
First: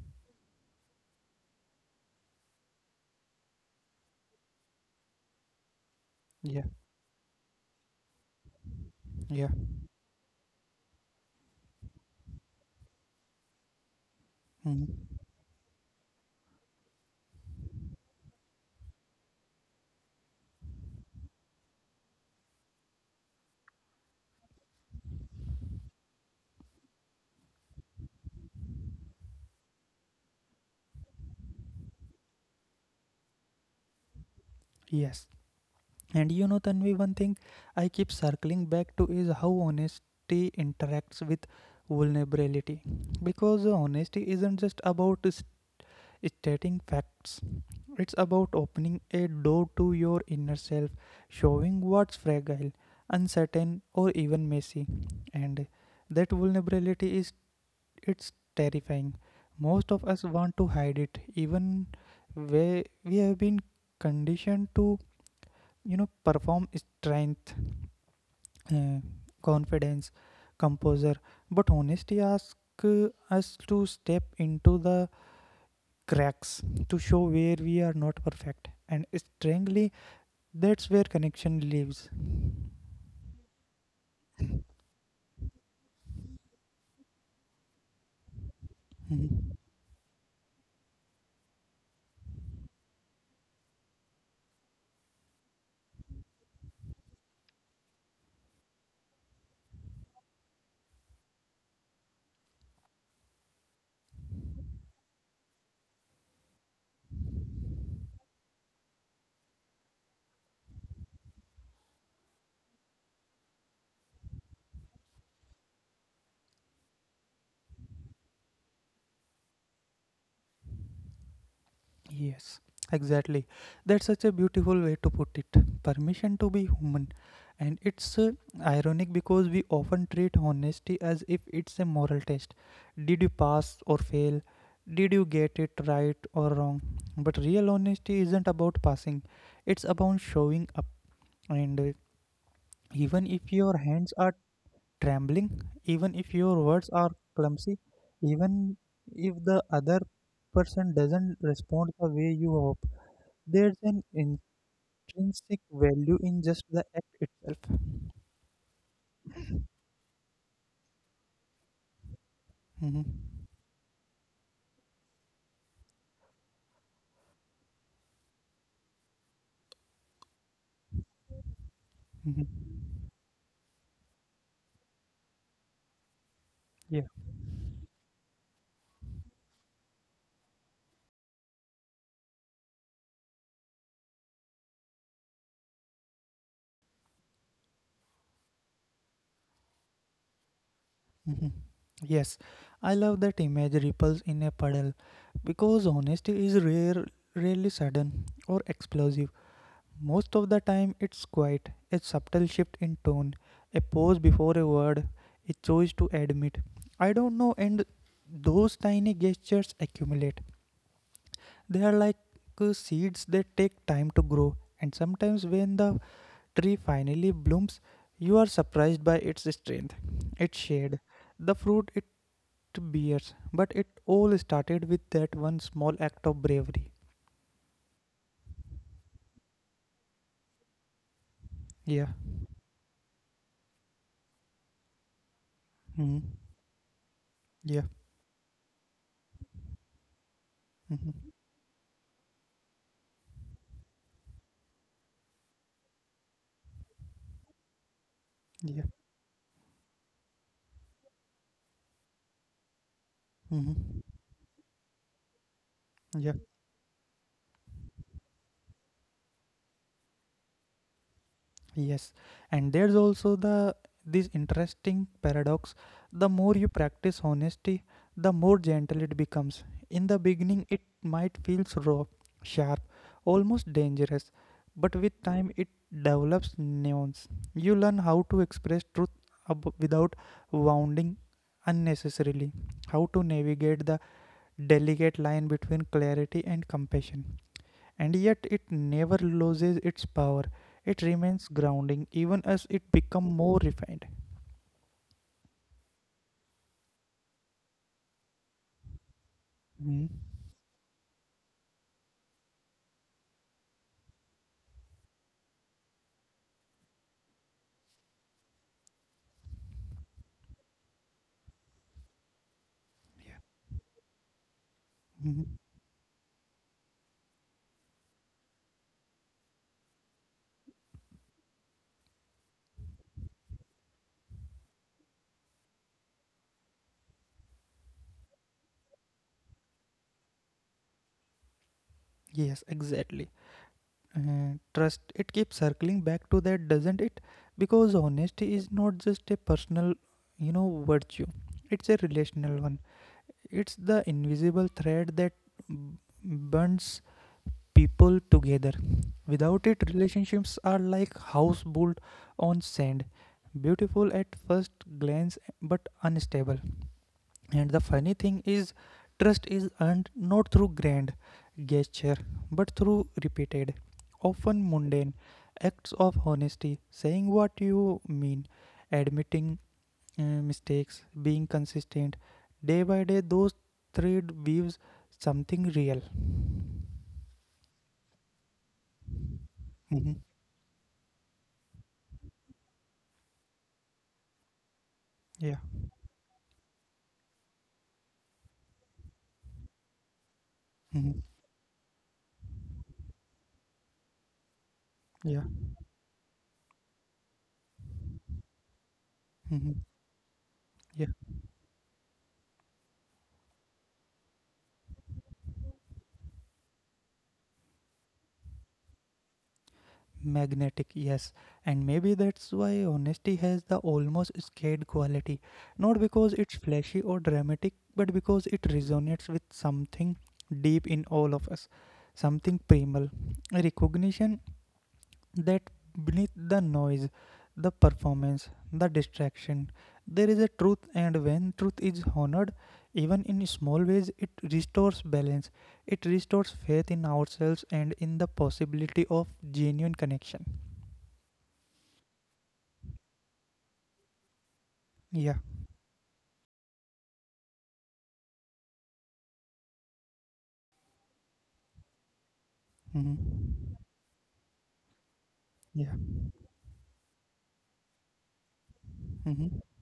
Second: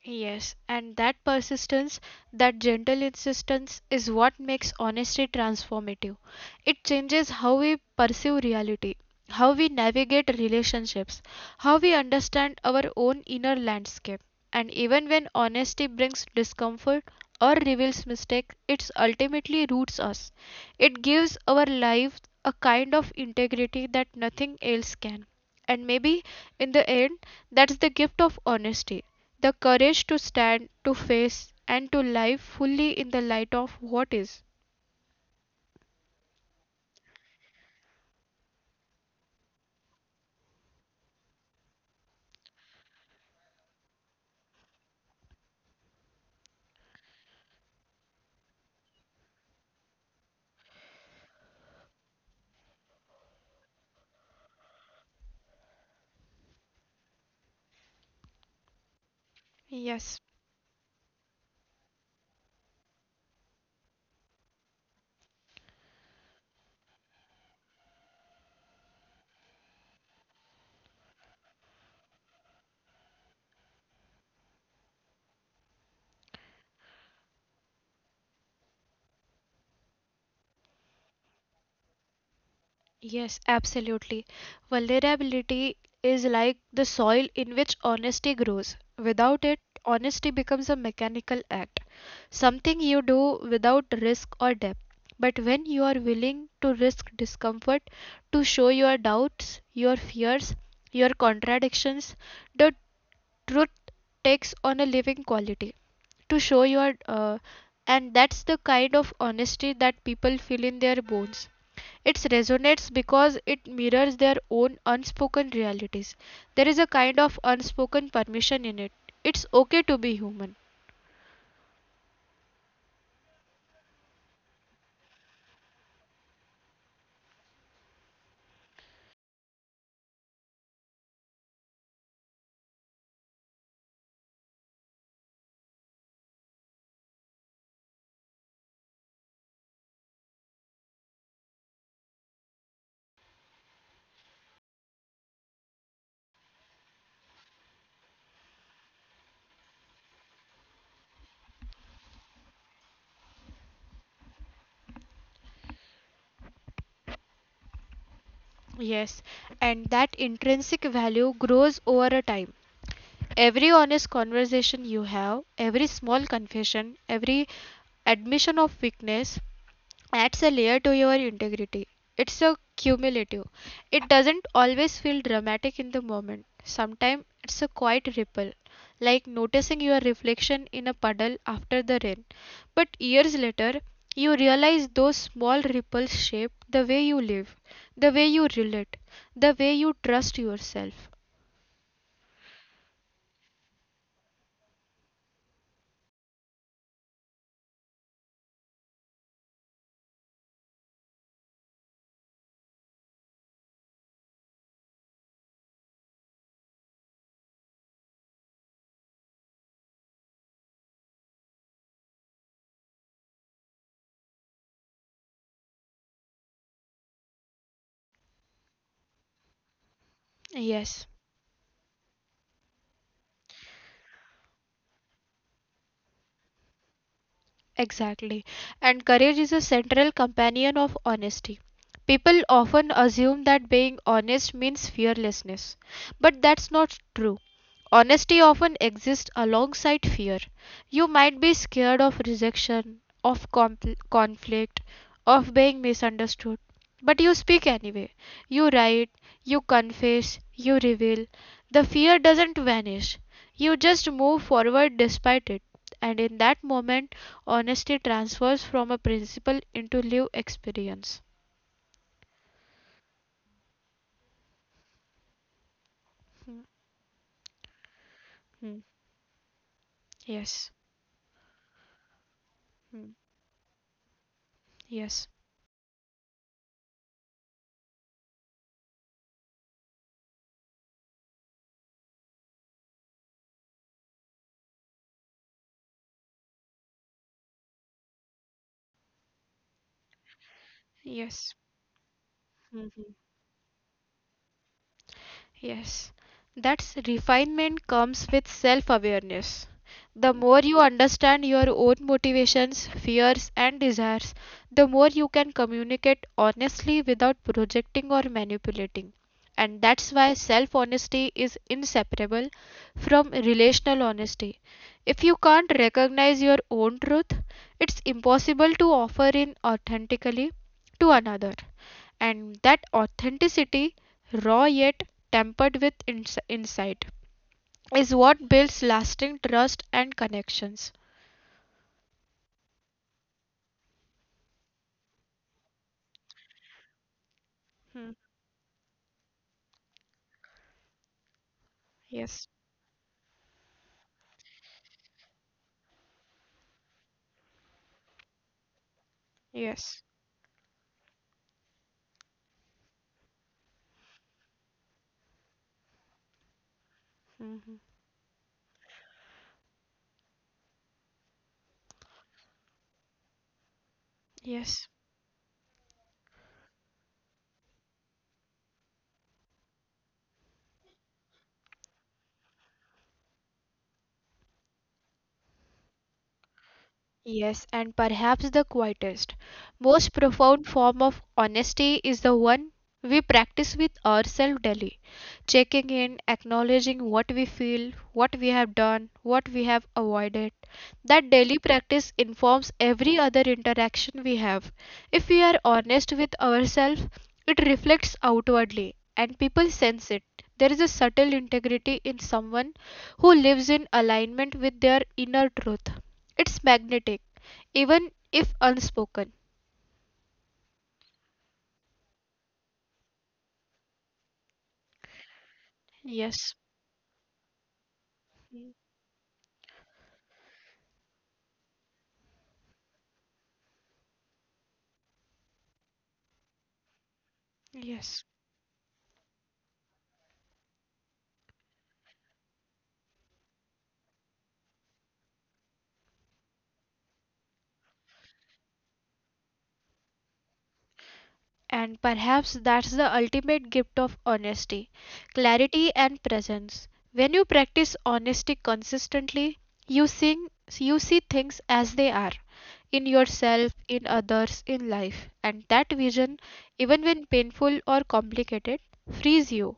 B: Yes, and that persistence, that gentle insistence is what makes honesty transformative.
A: Yeah,
B: It changes how we perceive reality,
A: yeah,
B: how we navigate relationships, how we understand our own inner landscape. And
A: mhm.
B: even when honesty brings discomfort or reveals mistakes, it ultimately roots us. It gives our life a kind of integrity that nothing else can. And maybe in the end, that's the gift of honesty, the courage to stand, to face, and to live fully in the light of what is.
A: Yes. And you know, Tanvi, one thing I keep circling back to is how honesty interacts with vulnerability, because honesty isn't just about stating facts. It's about opening a door to your inner self, showing what's fragile, uncertain, or even messy. And that vulnerability is, it's terrifying. Most of us want to hide it, even where we have been conditioned to, you know, perform strength, uh, confidence, composure. But honesty asks us to step into the cracks, to show where we are not perfect, and strangely, that's where connection lives.
B: Yes, absolutely. Vulnerability is like the soil in which honesty grows. Without it, honesty becomes a mechanical act, something you do without risk or depth. But when you are willing to risk discomfort, to show your doubts, your fears, your contradictions, the truth takes on a living quality. To show your And that's the kind of honesty that people feel in their bones. It resonates because it mirrors their own unspoken realities. There is a kind of unspoken permission in it. It's okay to be human.
A: Yes, exactly. That's such a beautiful way to put it. Permission to be human. And it's ironic because we often treat honesty as if it's a moral test. Did you pass or fail? Did you get it right or wrong? But real honesty isn't about passing, it's about showing up. And even if your hands are trembling, even if your words are clumsy, even if the other person doesn't respond the way you hope, there's an intrinsic value in just the act itself.
B: Yes, and that intrinsic value grows over a time.
A: Mhm,
B: Every honest conversation you have, every small confession, every admission of weakness adds a layer to your integrity. It's a
A: mhm,
B: cumulative. It doesn't always feel dramatic in the moment.
A: Yeah.
B: Sometimes it's a quiet ripple, like noticing your reflection in a puddle after the rain. But years later, you realize those small ripples shape the way you live, the way you relate, the way you trust yourself.
A: mhm. Yes, I love that image, ripples in a puddle, because honesty is rare, rarely sudden or explosive. Most of the time, it's quite, a subtle shift in tone, a pause before a word, a choice to admit I don't know, and those tiny gestures accumulate. They are like seeds that take time to grow, and sometimes when the tree finally blooms, you are surprised by its strength, its shade,
B: Yes.
A: the fruit it bears. But it all started with that one small act of bravery.
B: Exactly. And courage is a central companion of honesty.
A: Yeah.
B: People often assume that being honest means fearlessness,
A: hmm
B: but that's not true.
A: Yeah.
B: Honesty often exists alongside fear. You
A: hmm
B: might be scared of rejection, of conflict, of being misunderstood, but you speak anyway. You
A: Yeah.
B: write, you confess, you reveal. The fear doesn't vanish.
A: hmm
B: You just move forward despite it. And
A: Yeah,
B: in that moment, honesty transfers from a principle into lived experience.
A: yes. And there's also the this interesting paradox. The more you practice honesty, the more
B: Hmm.
A: gentle it becomes. In the beginning, it
B: Yes,
A: might feel raw, sharp, almost dangerous, but with
B: yes.
A: time it develops nuance. You learn how to express truth without wounding unnecessarily, how to navigate the delicate line between clarity and compassion. And yet it never loses its power. It remains grounding even as it becomes more refined.
B: Yes, that's refinement comes with self awareness.
A: Mhm.
B: The more you understand your own motivations, fears, and desires, the more you can communicate honestly without projecting or manipulating. And that's why self honesty is inseparable from relational honesty. If you
A: Mhm.
B: can't recognize your own truth, it's impossible to offer in authentically to another. And that authenticity, raw yet tempered with insight, is what builds lasting trust and connections.
A: Yes, exactly. Trust, it keeps circling back to that, doesn't it? Because honesty is not just a personal, you know, virtue, it's a relational one. It's the invisible thread that burns people together. Without it, relationships are like house built on sand, beautiful at first glance but unstable. And the funny thing is, trust is earned not through grand gesture but through repeated, often mundane acts of honesty, saying what you mean, admitting mistakes, being consistent. Day by day, those thread weaves something real.
B: Yes, and perhaps the quietest,
A: Mhm.
B: most profound form of honesty is the one we practice with ourselves daily.
A: Yeah.
B: Checking in, acknowledging what we feel, what we have done, what we have avoided.
A: Mhm.
B: That daily practice informs every other interaction we have. If
A: Yeah.
B: we are honest with ourselves, it reflects outwardly, and people
A: Mhm.
B: sense it. There is a
A: Yeah,
B: subtle integrity in someone who lives in alignment with their inner truth. It's magnetic, even if unspoken.
A: Magnetic, yes. And maybe that's why honesty has the almost scared quality. Not because it's flashy or dramatic, but because it resonates with something deep in all of us, something primal. Recognition that beneath the noise, the performance, the distraction, there is a truth, and when truth is honored, even in small ways, it restores balance. It restores faith in ourselves and in the possibility of genuine connection.
B: And perhaps that's the ultimate gift of honesty,
A: Yeah.
B: clarity and presence. When you practice honesty consistently, you, sing, you see things as they are, in
A: Mm-hmm.
B: yourself, in others, in life. And that
A: Yeah.
B: vision, even when painful or complicated, frees
A: Mm-hmm.
B: you.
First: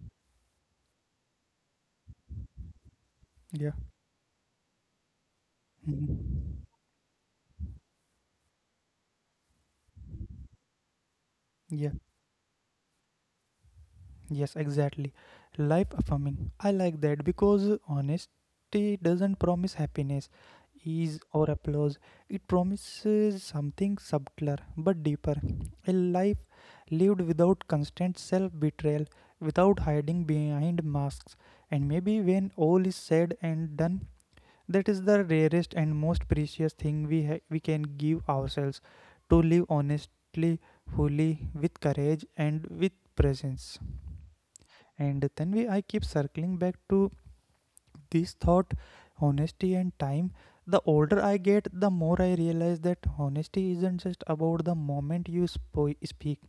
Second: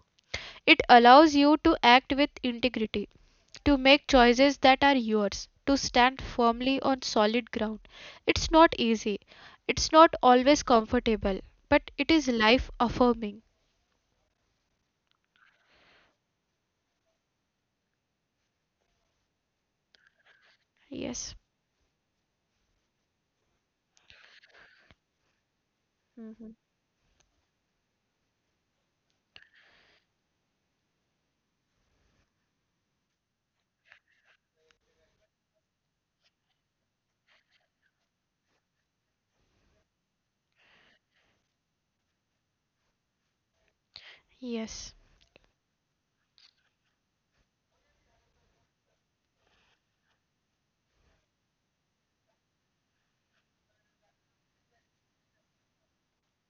B: It allows you to act with integrity,
A: Yeah.
B: to make choices that are yours, to stand
A: Mm-hmm.
B: firmly on solid ground. It's not easy, it's not always comfortable, but
A: Yeah.
B: it is life affirming.
A: Yes, exactly. Life affirming. I like that because honesty doesn't promise happiness, ease,
B: Yes.
A: or applause. It promises something subtler but deeper. A life lived without constant self betrayal, without hiding behind masks. And maybe when all is said and done, that is the rarest and most precious thing we can give ourselves, to live honestly, fully, with courage, and with presence. And then I keep circling back to this thought, honesty and time. The older I get, the more I realize that honesty isn't just about the moment you speak,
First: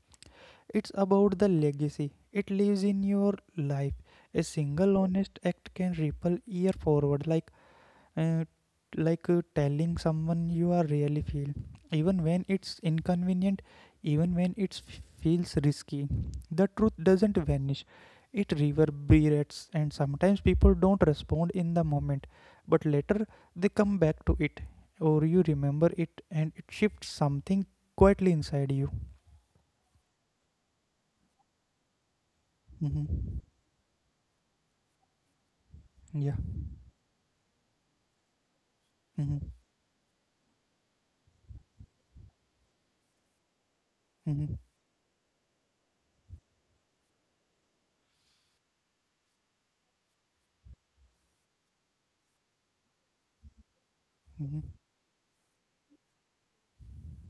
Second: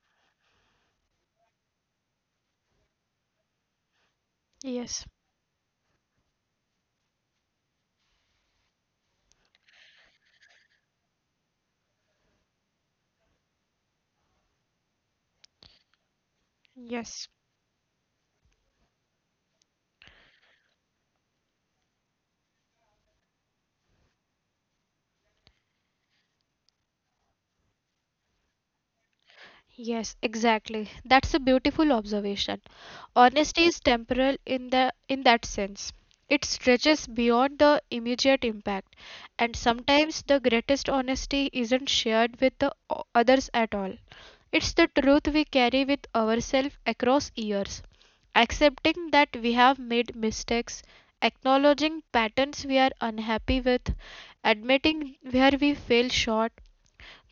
A: it's about the legacy it lives in your life. A single honest act can ripple year forward. Uh, like telling someone you are really feel, even when it's inconvenient, even when it feels risky. The truth doesn't vanish, it reverberates, and sometimes people don't respond in the moment, but later they come back to it, or you remember it, and it shifts something quietly inside you.
B: Yes, exactly. That's a beautiful observation.
A: mm-hmm.
B: Honesty is temporal in the in that sense.
A: yeah
B: It stretches beyond the immediate impact,
A: hmm
B: and sometimes the greatest honesty isn't shared with the others at all.
A: hmm
B: It's the truth we carry with ourselves across years. Accepting that we have made mistakes, acknowledging patterns we are unhappy with,
A: hmm
B: admitting where we fell short,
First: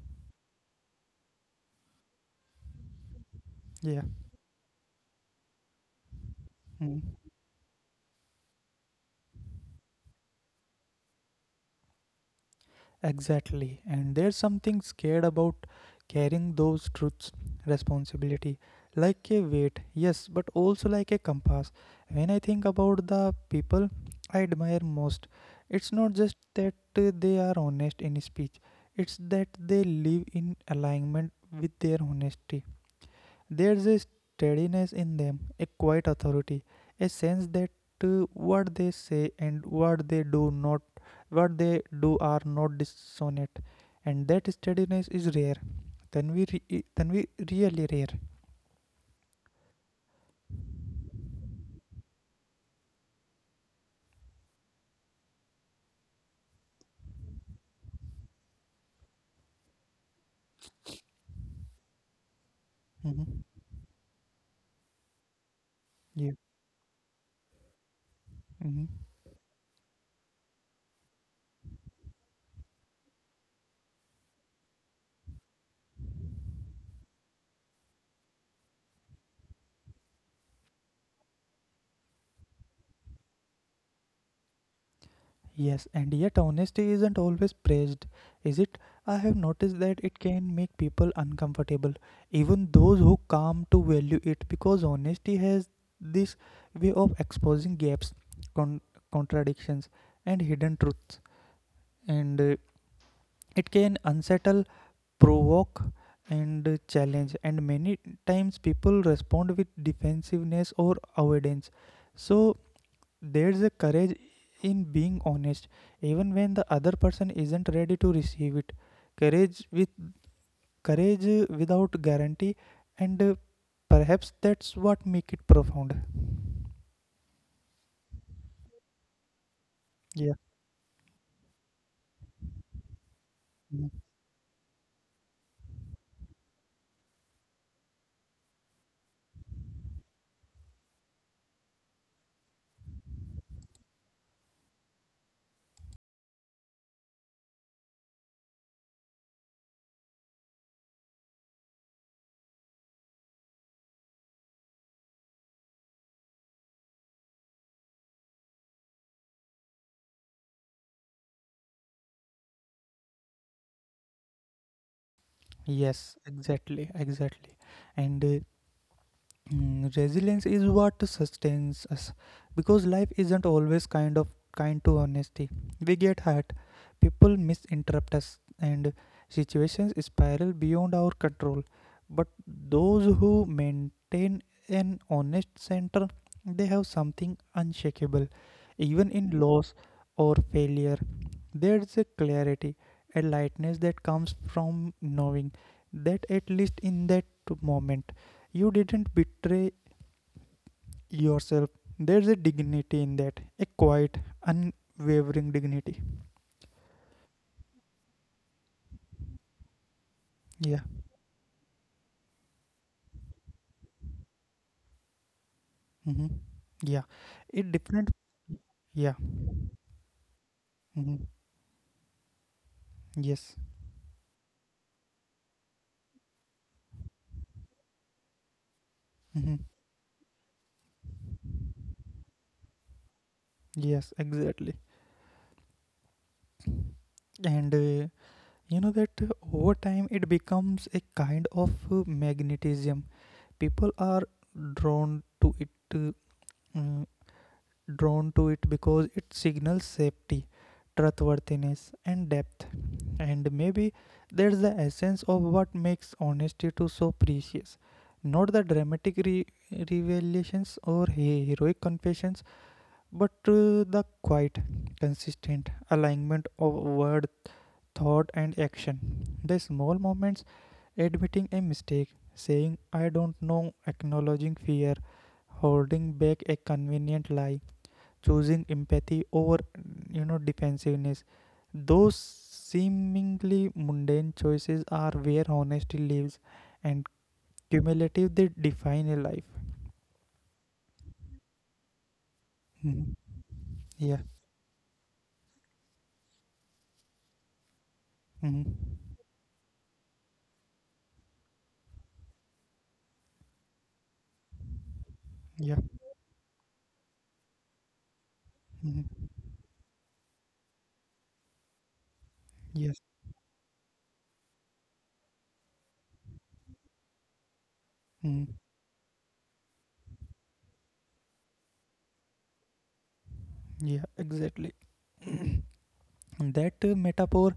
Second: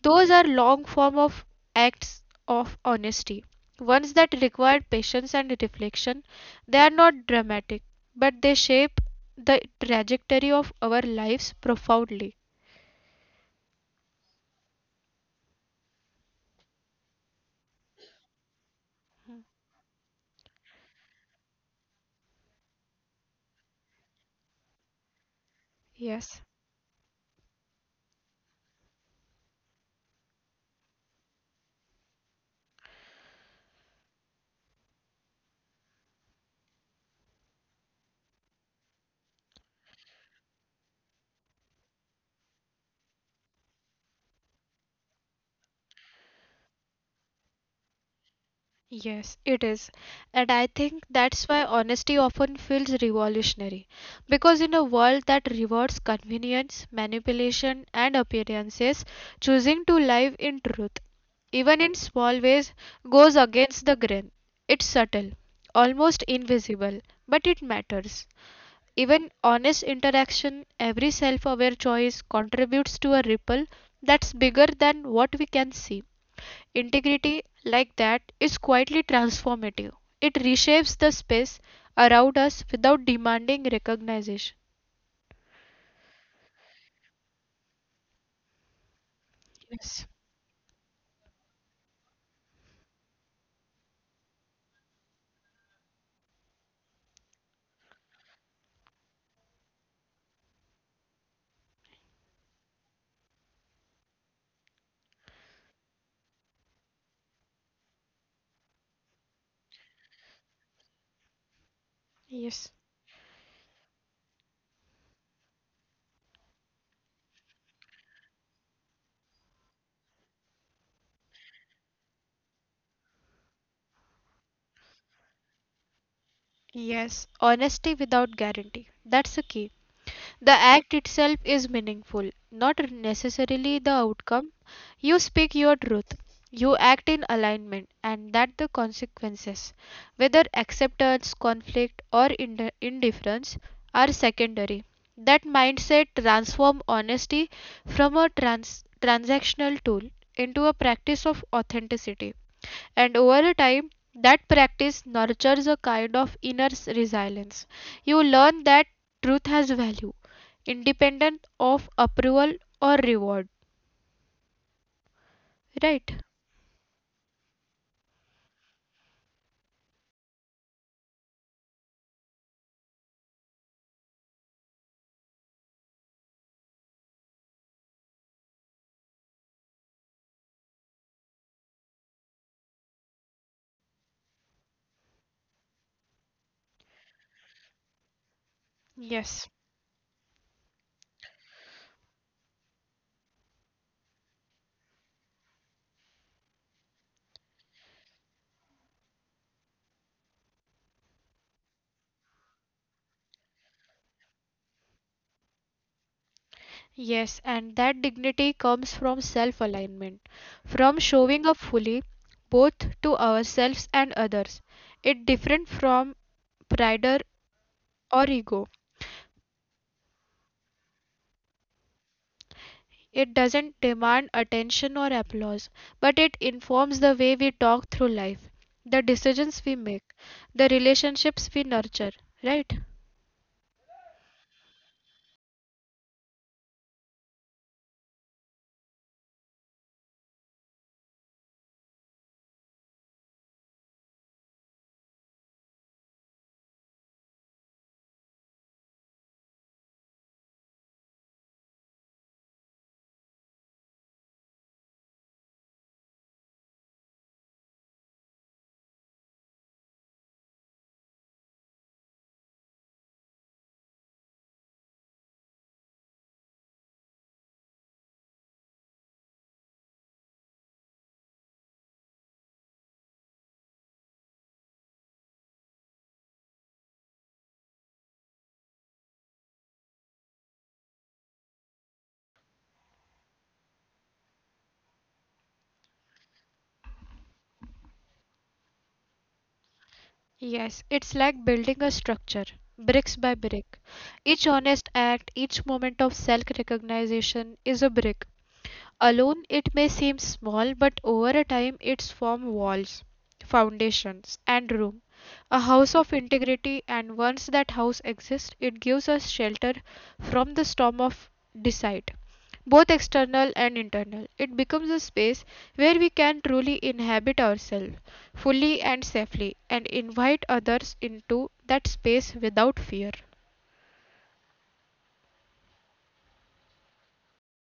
B: those are long form of acts of honesty.
A: yeah
B: Ones that require patience and reflection, they are
A: hmm
B: not dramatic, but they shape the trajectory of our lives profoundly.
A: Exactly. And there's something scared about carrying those truths, responsibility, like a weight, yes, but also like a compass. When I think about the people I admire most, it's not just that they are honest in speech, it's that they live in alignment with their honesty. There's a steadiness in them, a quiet authority, a sense that what they say and what they do not what they do are not dissonant, and that steadiness is rare. Then we really rare.
B: And I think that's why honesty often feels revolutionary. Because in a world that rewards convenience, manipulation, and appearances, choosing to live in truth, even in small ways, goes
A: hmm
B: against the grain. It's subtle, almost
A: yeah
B: invisible, but it matters.
A: hmm
B: Even honest interaction, every self aware choice contributes to a ripple that's bigger than what we can see. Integrity like that is quietly transformative. It reshapes the space around us without demanding recognition.
A: Yes, and yet honesty isn't always praised, is it? I have noticed that it can make people uncomfortable, even those who come to value it, because honesty has this way of exposing gaps, con- contradictions, and hidden truths, and it can unsettle, provoke, and challenge. And many times people respond with defensiveness or avoidance. So there's a courage in being honest, even when the other person isn't ready to receive it. Courage with Courage without guarantee, and perhaps that's what make it profound.
B: Honesty without guarantee. That's
A: Yeah.
B: the key. The act itself is meaningful, not
A: Mm.
B: necessarily the outcome. You speak your truth, you act in alignment, and that the consequences, whether acceptance, conflict, or indifference, are secondary. That mindset transforms honesty from a transactional tool into a practice of authenticity, and over time that practice nurtures a kind of inner resilience. You learn that truth has value independent of approval or reward,
A: Yes,
B: right?
A: exactly, exactly. And mm, resilience is what sustains us, because life isn't always kind to honesty. We get hurt, people misinterrupt us, and situations spiral beyond our control, but those who maintain an honest center, they have something unshakable. Even in loss or failure, there's a clarity, a lightness that comes from knowing that at least in that moment you didn't betray yourself. There's a dignity in that, a quiet, unwavering dignity.
B: Yes, and that dignity comes from self alignment,
A: Yeah.
B: from showing up fully, both to ourselves and others. It different from
A: Mm-hmm. Yeah.
B: pride
A: It different.
B: or ego.
A: Yeah. Mm-hmm.
B: It
A: Yes.
B: doesn't demand attention or applause, but it informs the way we talk through life, the decisions
A: Mm-hmm.
B: we make, the relationships we nurture, right?
A: Yes, exactly. And you know that over time it becomes a kind of magnetism. People are drawn to it mm, drawn to it because it signals safety, trustworthiness, and depth. And maybe that's the essence of what makes honesty to so precious. Not the dramatic revelations or heroic confessions, but the quiet, consistent alignment of word, thought, and action. The small moments: admitting a mistake, saying I don't know, acknowledging fear, holding back a convenient lie, choosing empathy over defensiveness, those seemingly mundane choices are where honesty lives, and cumulative they define a life.
B: Yes, it's like building a structure, bricks
A: Mhm.
B: by brick.
A: Yeah.
B: Each honest act, each moment of self recognition is a brick.
A: Mhm.
B: Alone, it may seem small, but over a time it's formed walls, foundations, and room. A
A: Yeah.
B: house of integrity, and once that house exists, it gives
A: Mhm.
B: us shelter from the storm of deceit, both
A: Yes.
B: external and internal. It becomes a space where we can truly inhabit ourselves
A: Mhm.
B: fully and safely and invite others into that space without fear.
A: Yeah, exactly. That metaphor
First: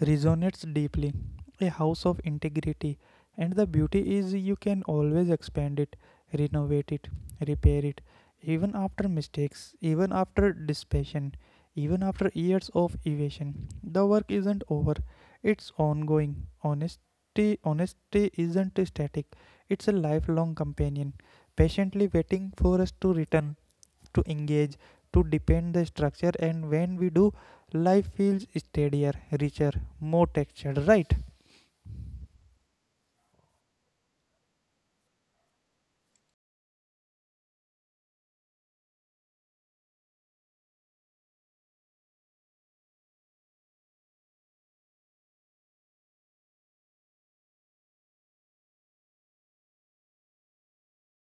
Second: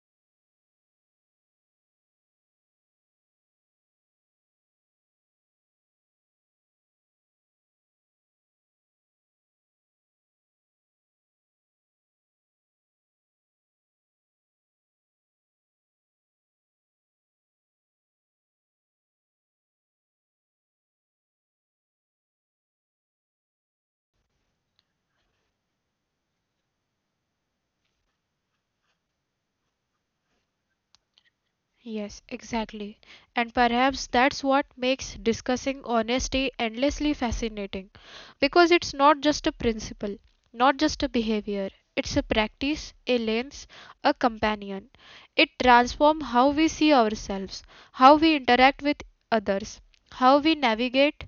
A: resonates deeply. A house of integrity. And the beauty is you can always expand it, renovate it, repair it, even after mistakes, even after dispassion, even after years of evasion. The work isn't over, it's ongoing. Honesty isn't static, it's a lifelong companion, patiently waiting for us to return, to engage, to depend the structure, and when we do, life feels steadier, richer, more textured, right?
B: Yes, exactly. And perhaps that's what makes discussing honesty endlessly fascinating, because it's not just a principle, not just a behavior, it's a practice, a lens, a companion. It transforms how we see ourselves, how we interact with others, how we navigate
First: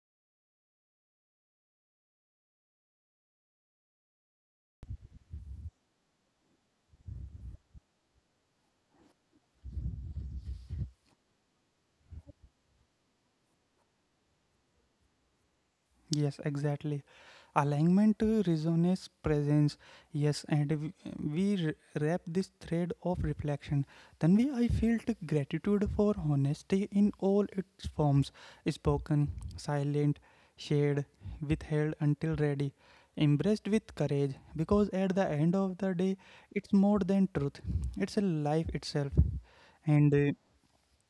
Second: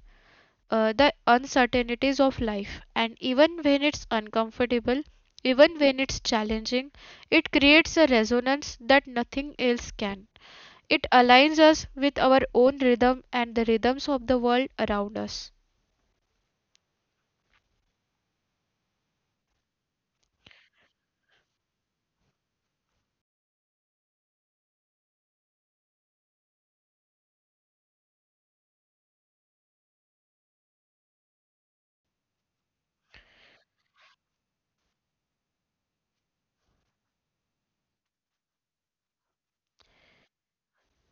B: the uncertainties of life. And even when it's uncomfortable, even when it's challenging, it creates a resonance that nothing else can. It aligns us with our own rhythm and the rhythms of the world around us.
A: Yes, exactly. Alignment resonates presence. Yes, and we r- wrap this thread of reflection. Then we I felt gratitude for honesty in all its forms, spoken, silent, shared, withheld until ready, embraced with courage. Because at the end of the day, it's more than truth; it's a life itself. And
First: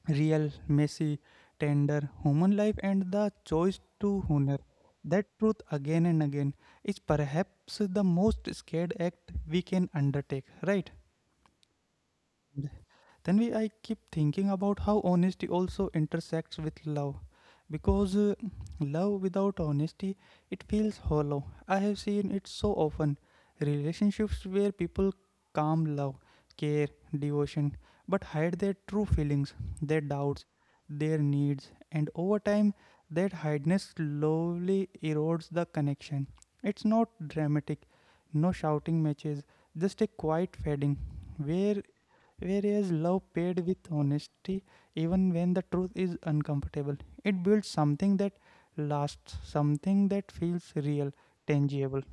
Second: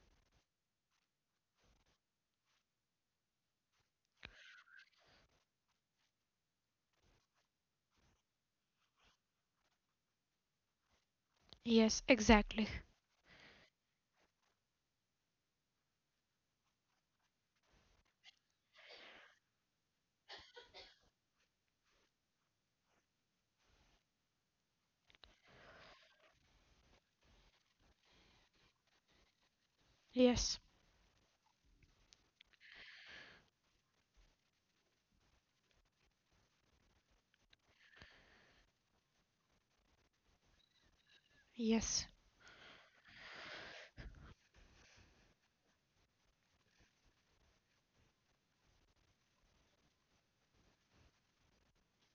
A: real, messy, tender human life, and the choice to honor that truth again and again is perhaps the most scared act we can undertake, right? I keep thinking about how honesty also intersects with love, because love without honesty, it feels hollow. I have seen it so often, relationships where people calm love, care, devotion, but hide their true feelings, their doubts, their needs, and over time that hideness slowly erodes the connection. It's not dramatic, no shouting matches, just a quiet fading where. Whereas love paired with honesty, even when the truth is uncomfortable, it builds something that lasts, something that feels real, tangible.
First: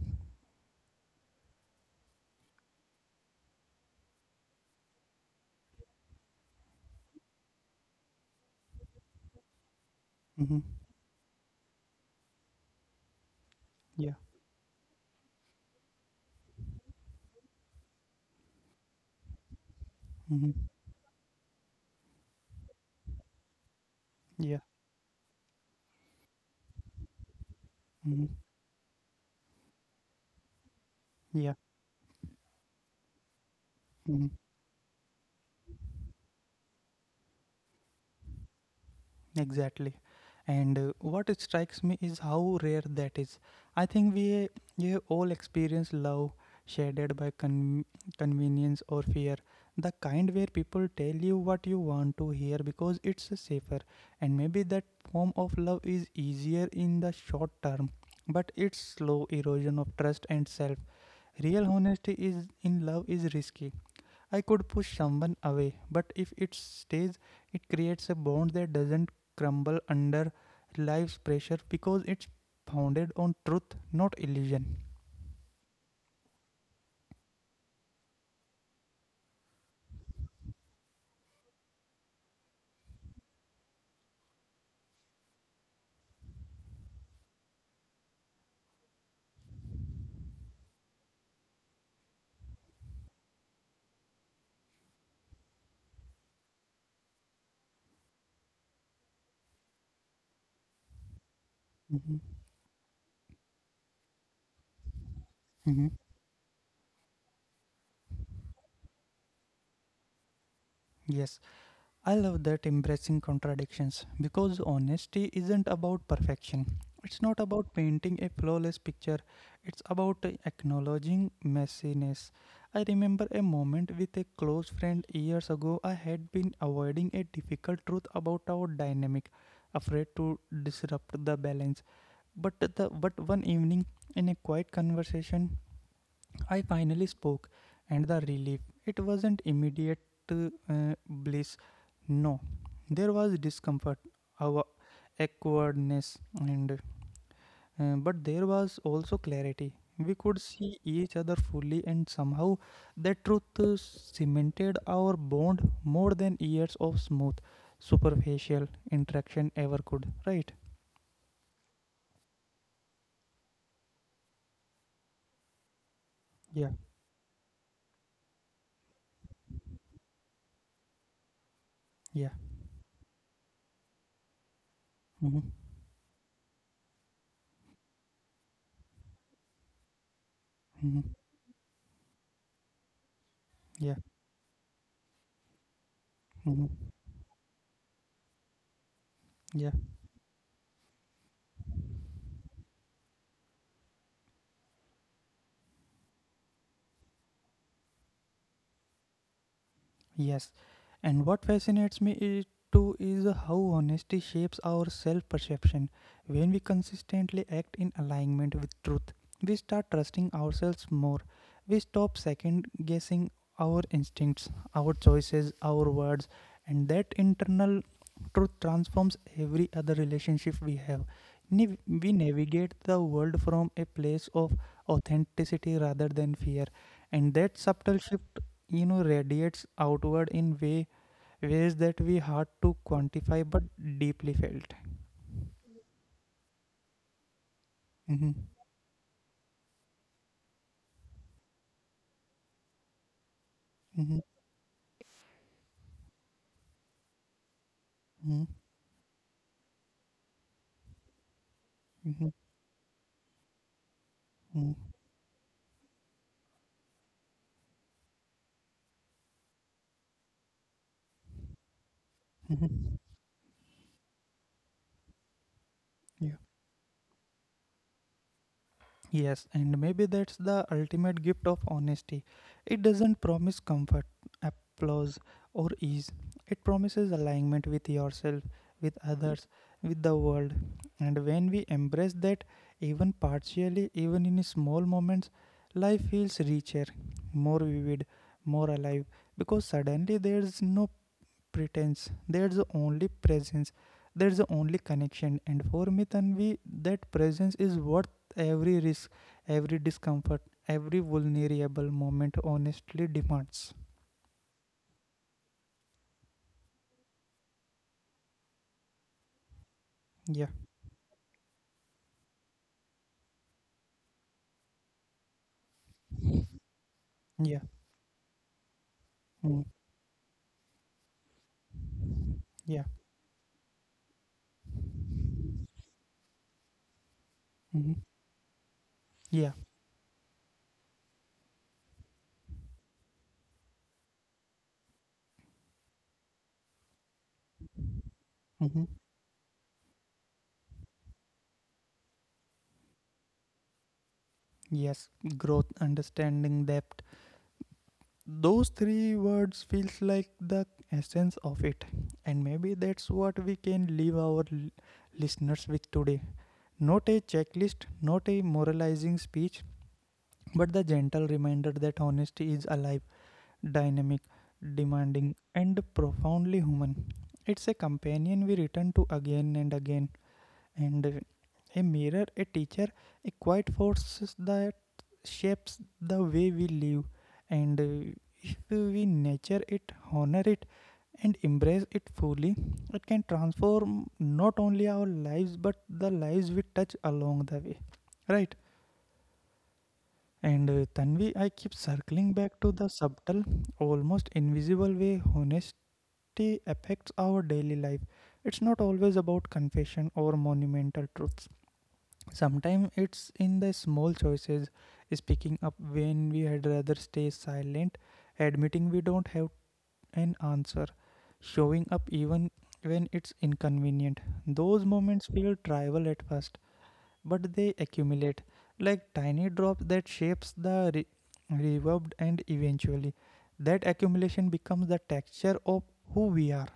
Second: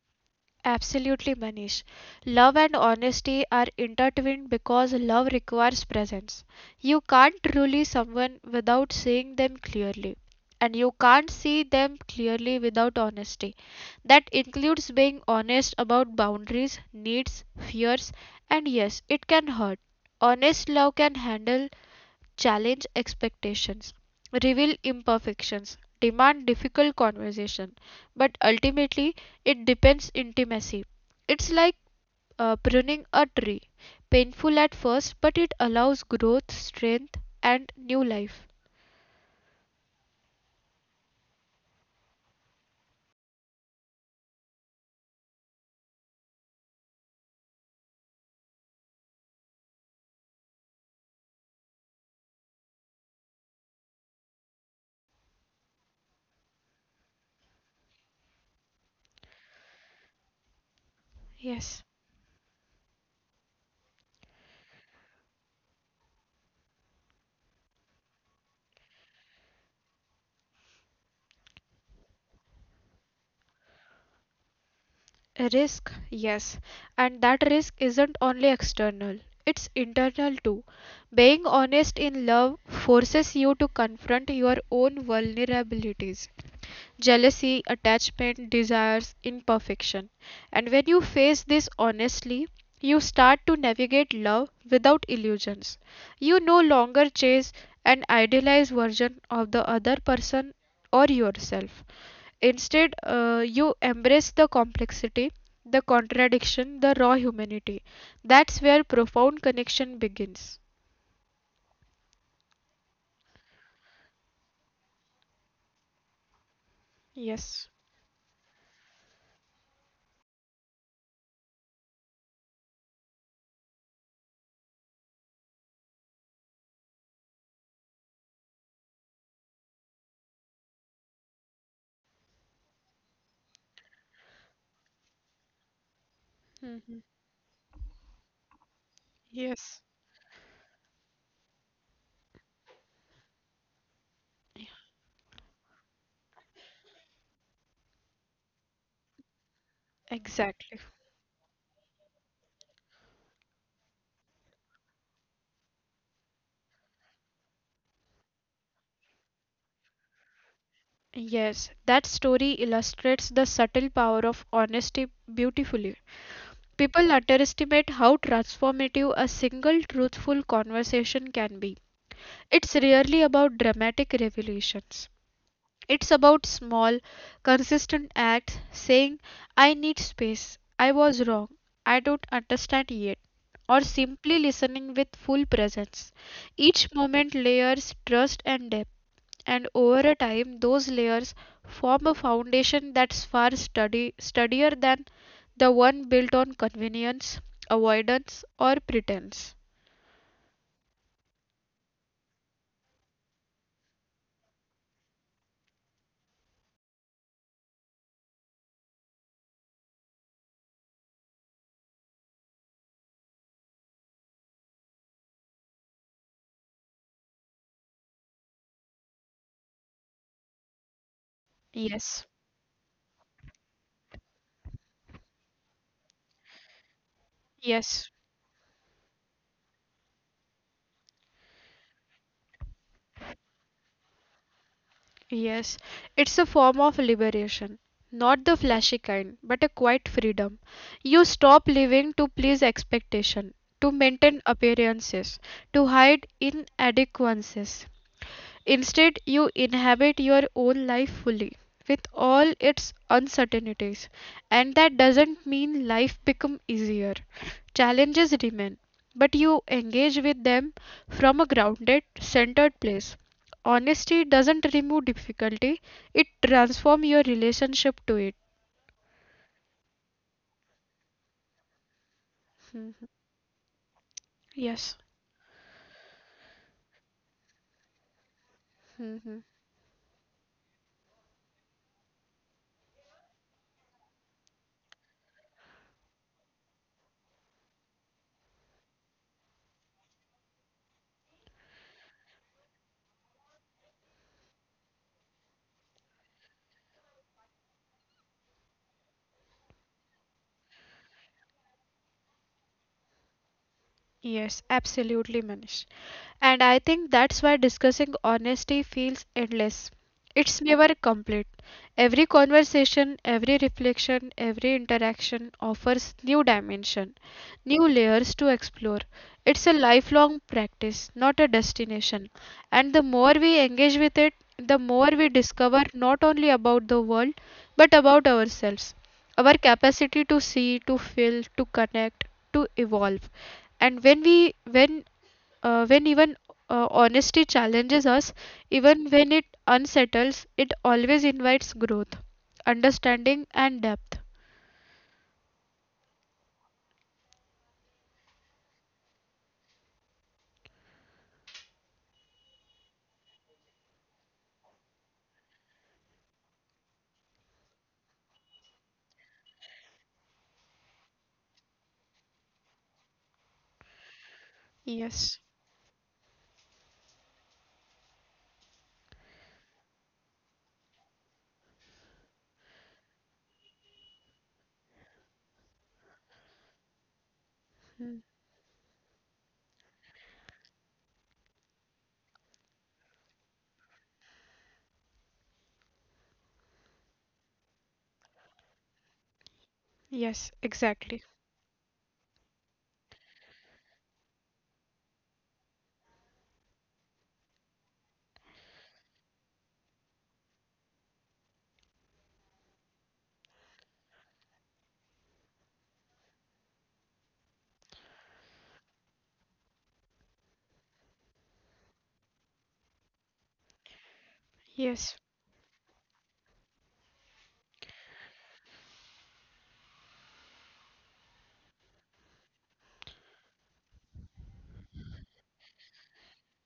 B: Absolutely, Manish. Love and honesty are intertwined because love requires presence. You can't truly someone without seeing them clearly,
A: Mm-hmm.
B: and you can't see them clearly without honesty.
A: Yeah.
B: That includes being honest about boundaries, needs, fears, and yes, it can hurt.
A: Mm-hmm.
B: Honest love can handle challenge expectations,
A: Yeah.
B: reveal imperfections, demand difficult conversation,
A: Mm-hmm.
B: but ultimately it depends intimacy. It's
A: Yeah.
B: like pruning a tree,
A: Mm-hmm.
B: painful at first, but it allows growth, strength, and new life.
A: Exactly. And what strikes me is how rare that is. I think we all experience love shaded by convenience or fear. The kind where people tell you what you want to hear because it's safer. And maybe that form of love is easier in the short term, but it's slow erosion of trust and self. Real
B: Yes.
A: honesty is in love is risky. I could push someone away, but if it stays, it creates a bond that doesn't crumble under life's pressure because it's founded on truth, not illusion.
B: Risk, yes, and that risk isn't only external, it's internal too. Being honest in love forces you to confront your own vulnerabilities. Jealousy, attachment, desires, imperfection. And when you face this honestly, you start to navigate love without illusions. You no longer chase an idealized version of the other person or yourself.
A: Mhm.
B: Instead, you embrace the complexity, the
A: Mhm.
B: contradiction, the raw humanity. That's where profound connection begins.
A: Yes. I love that embracing contradictions because honesty isn't about perfection. It's not about painting a flawless picture, it's about acknowledging messiness. I remember a moment with a close friend years ago. I had been avoiding a difficult truth about our dynamic, afraid to disrupt the balance. But one evening in a quiet conversation, I finally spoke, and the relief. It wasn't immediate bliss. No, there was discomfort, our awkwardness, and but there was also clarity. We could see
B: Exactly.
A: each other fully, and somehow that truth cemented our bond more than years of smooth, superficial interaction ever could. Right?
B: Yes, that story illustrates the subtle power of honesty beautifully.
A: Yeah.
B: People underestimate how transformative a single truthful conversation can be.
A: Yeah.
B: It's rarely about dramatic revelations.
A: Mm-hmm.
B: It's about small, consistent acts saying, I need space, I
A: Mm-hmm.
B: was wrong, I don't understand yet, or
A: Yeah.
B: simply listening with full presence.
A: Mm-hmm.
B: Each moment layers trust and depth,
A: Yeah.
B: and over a time those layers form a foundation that's far sturdier than the one built on convenience, avoidance, or pretense.
A: Yes, and what fascinates me is too is how honesty shapes our self perception. When we consistently act in alignment with truth, we start trusting ourselves more. We stop second guessing our instincts, our choices, our words, and that internal truth transforms every other relationship we have. We navigate the world from a place of authenticity rather than fear, and that subtle shift radiates outward in way ways that we hard to quantify but deeply felt.
B: Yes, it's a form of liberation.
A: Mm-hmm.
B: Not the flashy kind, but a quiet freedom. You stop living to please expectation, to
A: Mm-hmm.
B: maintain appearances, to hide inadequacies.
A: Mm-hmm.
B: Instead, you inhabit your own life fully with
A: Mm-hmm.
B: all its uncertainties. And that doesn't mean life become easier. Challenges remain, but you engage with them from a grounded, centered
A: Mm-hmm.
B: place. Honesty doesn't remove difficulty, it
A: Yeah.
B: transforms your relationship to it.
A: Yes, and maybe that's the ultimate gift of honesty. It doesn't promise comfort, applause, or ease. It promises alignment with yourself, with others, with the world. And when we embrace that, even partially, even in small moments, life feels richer, more vivid, more alive, because suddenly there's no pretense. There's the only presence. There's the only connection. And for me, Tanvi, that presence is worth every risk, every discomfort, every vulnerable moment. Honestly, demands.
B: Yes, absolutely, Manish. And I think that's why discussing honesty feels endless.
A: Yeah.
B: It's never complete. Every conversation, every reflection, every interaction offers new dimension,
A: Yeah.
B: new layers to explore.
A: Mm.
B: It's a lifelong practice, not a destination.
A: Yeah.
B: And the more we engage with it, the more we discover not only about the world, but
A: Hmm.
B: about ourselves,
A: Yeah.
B: our capacity to see, to feel, to connect, to evolve. And when we when even honesty challenges us,
A: Hmm.
B: even when it unsettles, it always invites growth, understanding, and depth.
A: Yes. Growth, understanding, depth. Those three words feels like the essence of it, and maybe that's what we can leave our listeners with today. Not a checklist, not a moralizing speech, but the gentle reminder that honesty is alive, dynamic, demanding, and profoundly human. It's a companion we return to again and again, and a mirror, a teacher, a quiet force that shapes the way we live. And if we nurture it, honor it, and embrace it fully, it can transform not only our lives but the lives we touch along the way. Right? And Tanvi, I keep circling back to the subtle, almost invisible way honesty affects our daily life. It's not always about confession or monumental truths. Sometimes it's in the small choices: speaking up when we had rather stay silent, admitting we don't have an answer, showing up even when it's inconvenient. Those moments feel trivial at first, but they accumulate like tiny drops that shapes the reverb, and eventually that accumulation becomes the texture of who we are,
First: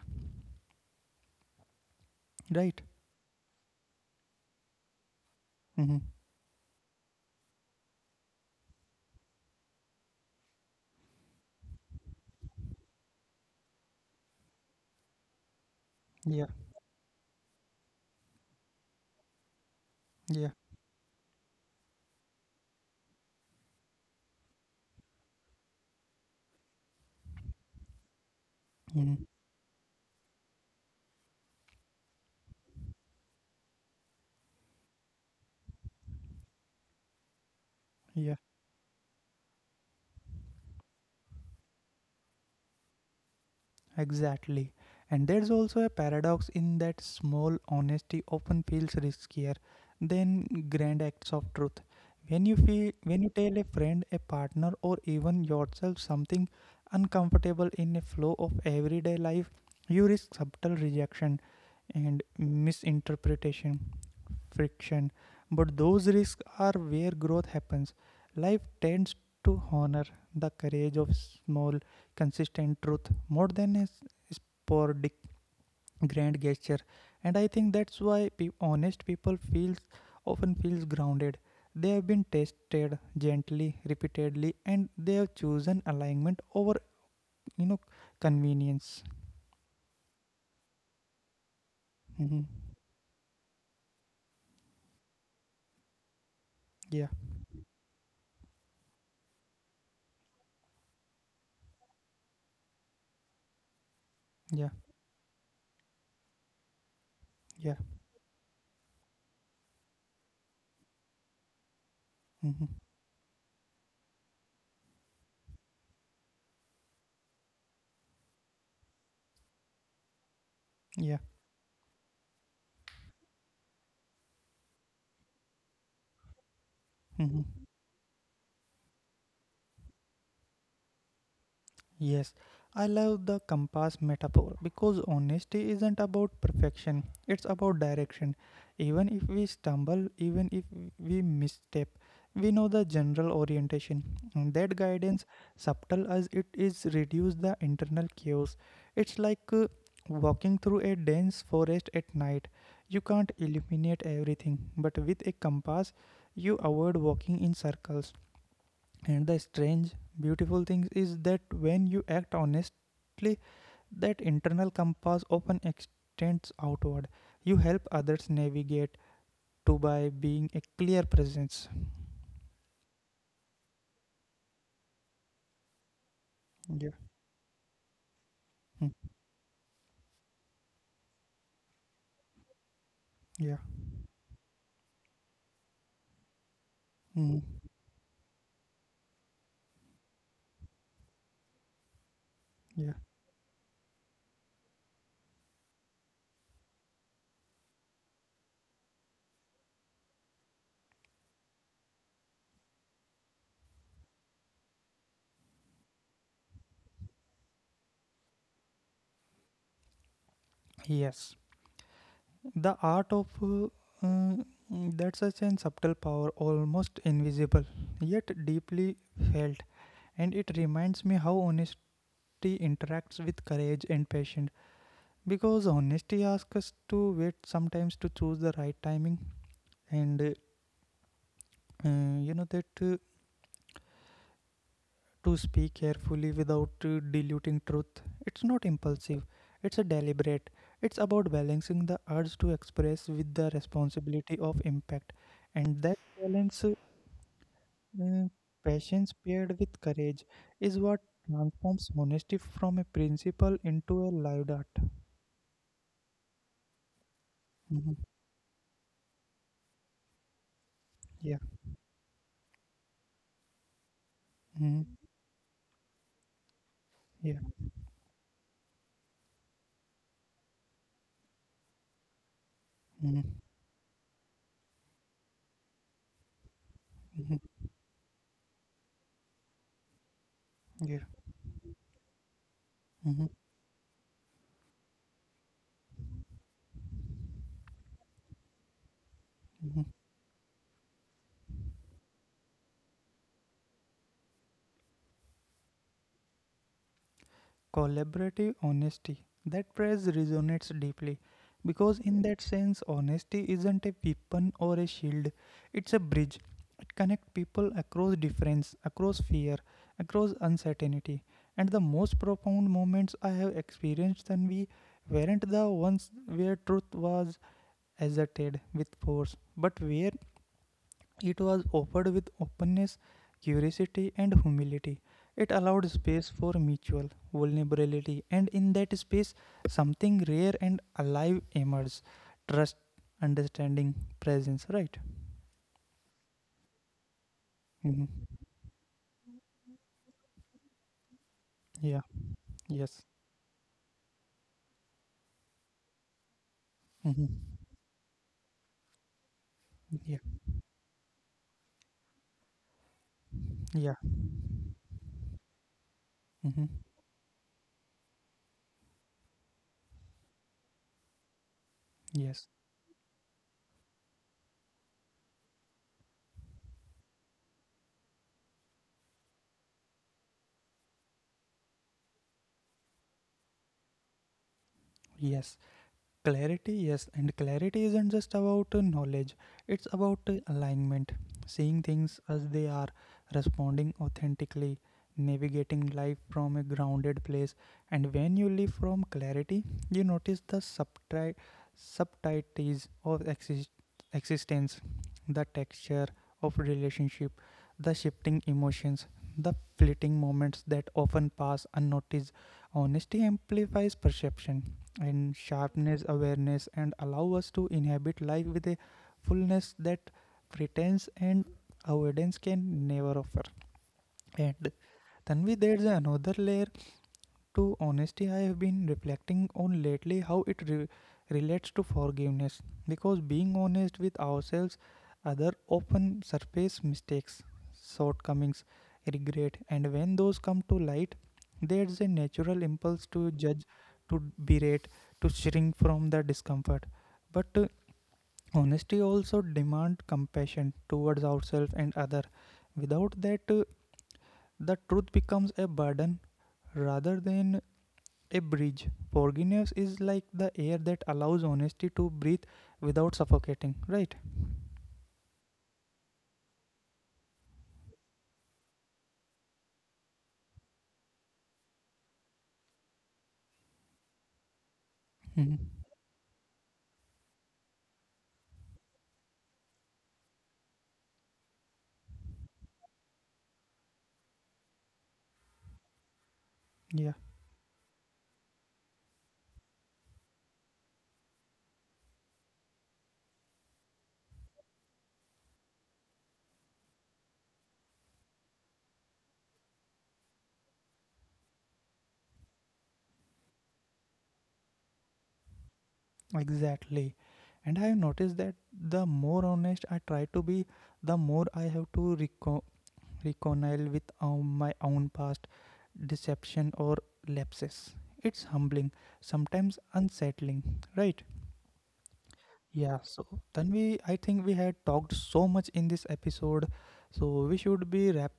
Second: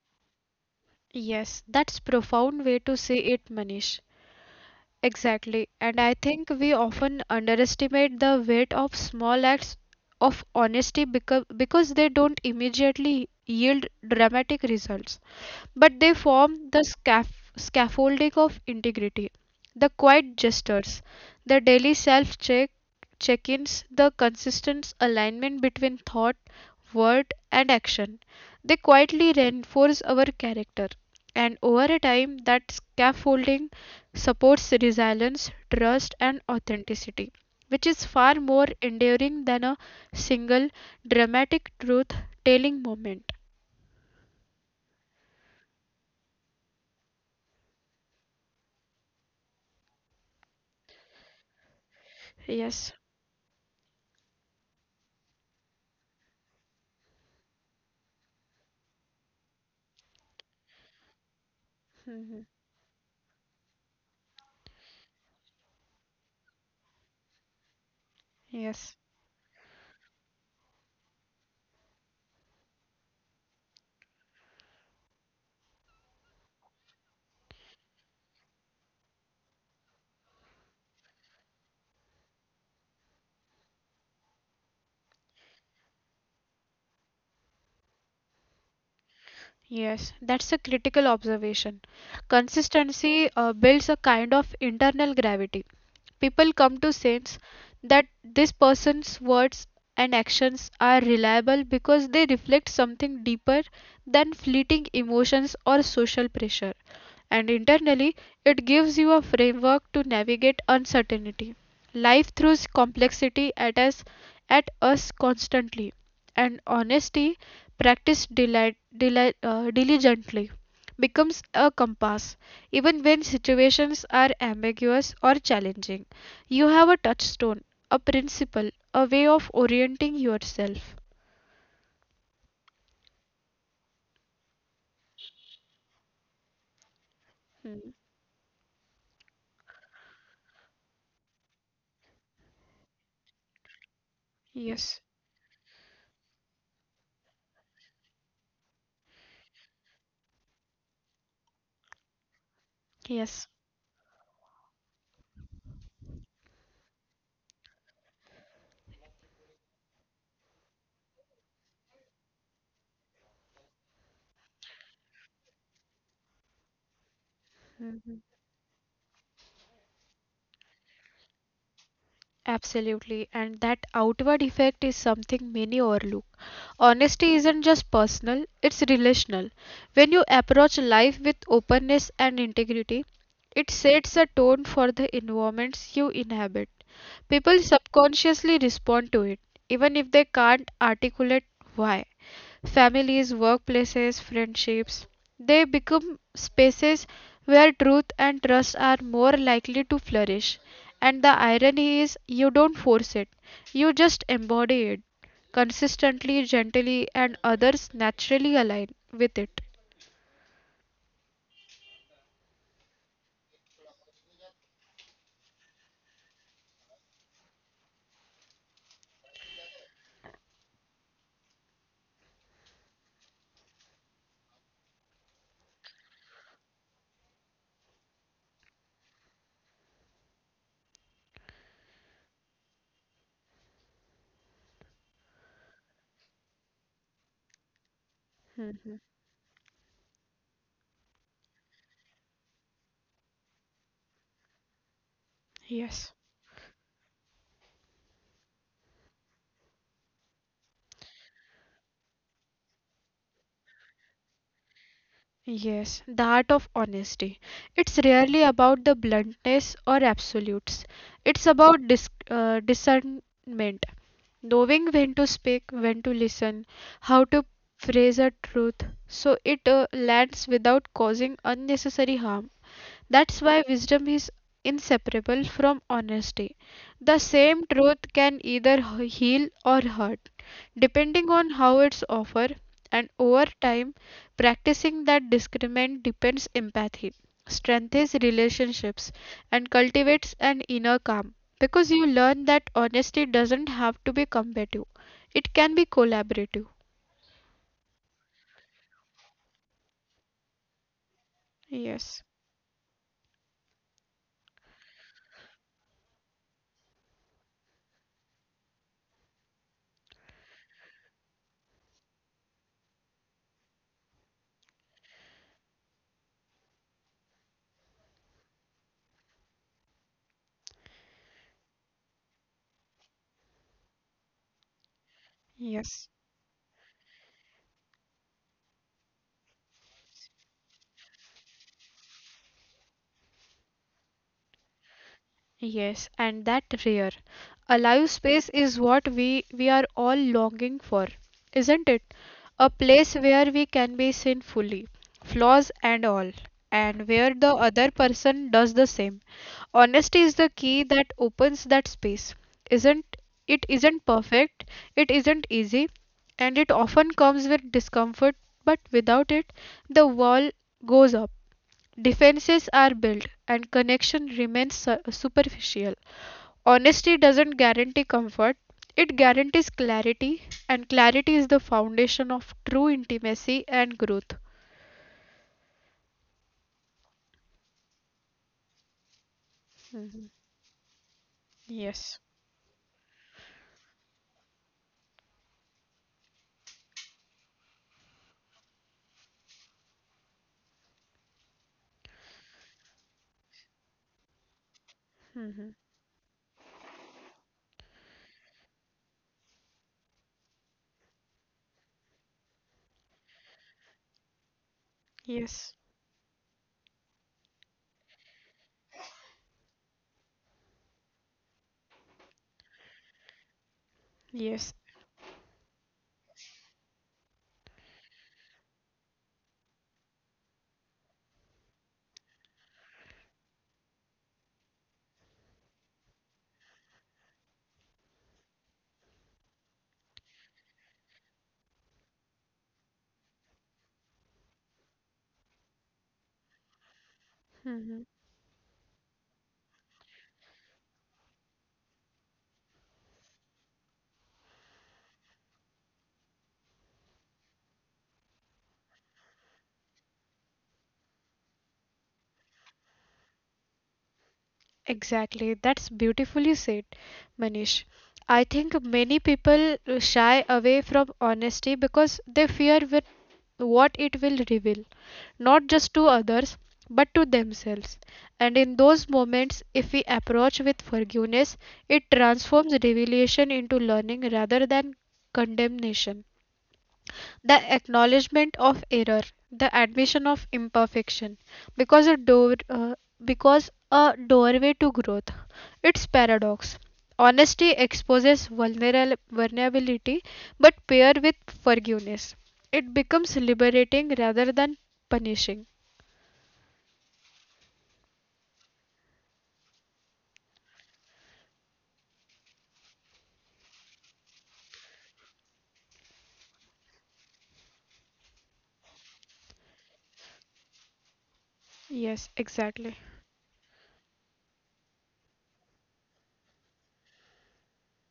B: Yes, that's profound way
A: right?
B: to say it, Manish. Exactly.
A: Mm-hmm.
B: And I think we often underestimate the weight of small acts of honesty because they don't immediately yield dramatic results, but they
A: Yeah,
B: form the scaffolding of integrity. The quiet
A: yeah,
B: gestures, the daily self check ins, the consistent alignment between thought, word, and action, they
A: mm-hmm.
B: quietly reinforce our character. And over a time, that scaffolding supports resilience, trust, and authenticity, which is
A: Yeah.
B: far more enduring than a single dramatic truth telling moment.
A: Exactly. And there's also a paradox in that small honesty often feels riskier than grand acts of truth. When you tell a friend, a partner or even yourself something uncomfortable in a flow of everyday life, you risk subtle rejection and
B: Mhm.
A: misinterpretation, friction. But those risks are where growth happens. Life tends to honor the courage of small consistent truth more than a sporadic grand gesture, and I think that's why honest people feels often feels grounded. They have been tested gently repeatedly and they have chosen alignment over you know convenience.
B: Yes, that's a critical observation.
A: Hmm.
B: Consistency builds a kind of internal gravity. People come to
A: Yeah.
B: sense that this person's words and actions are reliable because they reflect something deeper than
A: Yeah.
B: fleeting emotions or social pressure, and
A: Yeah.
B: internally it gives you a framework to navigate uncertainty. Life
A: Hmm.
B: throws complexity at us constantly, and honesty, practiced diligently,
A: Yeah.
B: becomes a compass. Even when situations are ambiguous or challenging, you have a
A: Hmm.
B: touchstone, a principle, a way of orienting yourself.
A: Yes, I love the compass metaphor because honesty isn't about perfection, it's about
B: Hmm.
A: direction. Even if we stumble, even if we misstep, we know the general orientation. And that guidance, subtle as it is, reduces the internal chaos. It's like walking through a dense forest at night. You can't illuminate everything, but with a compass, you avoid walking in circles. And the strange, beautiful thing is that when you act honestly, that internal compass often extends outward. You help others navigate to by being a clear presence.
B: Absolutely, and that outward effect is something many overlook.
A: Yeah.
B: Honesty isn't just personal, it's
A: Mm.
B: relational. When you approach life with openness and integrity,
A: Yeah.
B: it sets a tone for the environments you inhabit.
A: Mm.
B: People subconsciously respond to it, even if they can't articulate why.
A: Yeah.
B: Families, workplaces, friendships, they become spaces where truth and trust are more likely to flourish. And the irony is, you don't force it, you just embody it consistently, gently, and others naturally align with it.
A: Yes. The art of uh, that such an subtle power, almost invisible, yet deeply felt. And it reminds me how honesty interacts with courage and patience. Because honesty asks us to wait sometimes, to choose the right timing, and you know that to speak carefully without diluting truth. It's not impulsive, it's a deliberate. It's about balancing the urge to express with the responsibility of impact, and that balance, uh, patience paired with courage, is what transforms honesty from a principle into a lived art.
B: Yes, the art of honesty.
A: Mhm.
B: It's rarely about the bluntness or absolutes.
A: Yeah.
B: It's about discernment,
A: Mhm.
B: knowing when to speak, when to listen, how
A: Yeah.
B: to phrase a truth so it lands without causing unnecessary harm.
A: Mhm.
B: That's why wisdom is inseparable from honesty. The
A: Mhm.
B: same truth can either heal or hurt
A: Yeah.
B: depending on how it's offered, and
A: Mhm.
B: over time, practicing that discernment deepens empathy, strengthens relationships, and
A: Mhm.
B: cultivates an inner calm. Because you learn that honesty doesn't have to be combative, it can be collaborative.
A: Collaborative honesty. That phrase resonates deeply because, in that sense, honesty isn't a weapon or a shield, it's a bridge. It connects people across difference, across fear, across uncertainty. And the most profound moments I have experienced then we weren't the ones where truth was asserted with force, but where it was offered with openness, curiosity, and humility. It allowed space for mutual vulnerability, and in that space, something rare and alive emerged: trust, understanding, presence, right?
B: Yes, and that rare. A
A: Hmm.
B: live space is what we are all longing for,
A: Yeah,
B: isn't it? A
A: yes.
B: place where we can be seen fully, flaws and all, and
A: Hmm.
B: where the other person does the same.
A: Yeah,
B: Honesty is the key that opens that space. Isn't it
A: yeah.
B: isn't perfect, it isn't easy,
A: Hmm.
B: and it often comes with discomfort, but without it the wall goes up.
A: Yes,
B: Defenses are built and connection remains superficial. Honesty doesn't guarantee comfort, it guarantees clarity, and clarity is the foundation of true intimacy and growth.
A: yes. Clarity, yes, and clarity isn't just about knowledge, it's about alignment, seeing things as they are, responding authentically, navigating life from a grounded place. And when you live from clarity, you notice the subtleties of existence, the texture of relationship, the shifting emotions, the fleeting moments that often pass unnoticed. Honesty amplifies perception and sharpness awareness and allow us to inhabit life with a fullness that pretense and avoidance can never offer. And Tanvi, there's another layer to honesty, I have been reflecting on lately how it relates to forgiveness, because being honest with ourselves, other often surface mistakes, shortcomings, regret, and when those come to light, there's a natural impulse to judge, to berate, to shrink from the discomfort. But
B: Mhm.
A: honesty also demands compassion towards ourselves and other. Without that, the truth becomes a burden rather than a bridge. Forgiveness is like the air that allows honesty to breathe without suffocating, right?
B: Exactly. That's beautifully said, Manish. I think many people shy away from honesty because they fear with what it will reveal,
A: Mhm.
B: not just to others, but to themselves. And in those moments, if we approach with forgiveness, it transforms revelation into learning rather than condemnation,
A: Yeah,
B: the acknowledgement of error, the admission of imperfection, because because a doorway to growth. It's paradox: honesty exposes vulnerability, but paired with forgiveness it becomes liberating rather than punishing.
A: exactly. And I have noticed that the more honest I try to be, the more I have to reconcile with my own past deception or lapses. It's humbling, sometimes unsettling, right? Yeah,
B: Exactly.
A: so then we I think we had talked so much in this episode, so we should be wrap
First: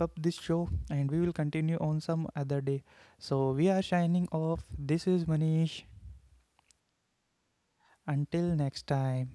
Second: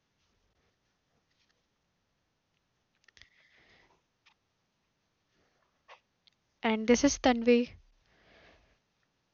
A: up this show and we will continue on some other day. So we are shining off. This is Manish.
B: And this is Tanvi.
A: Until next time.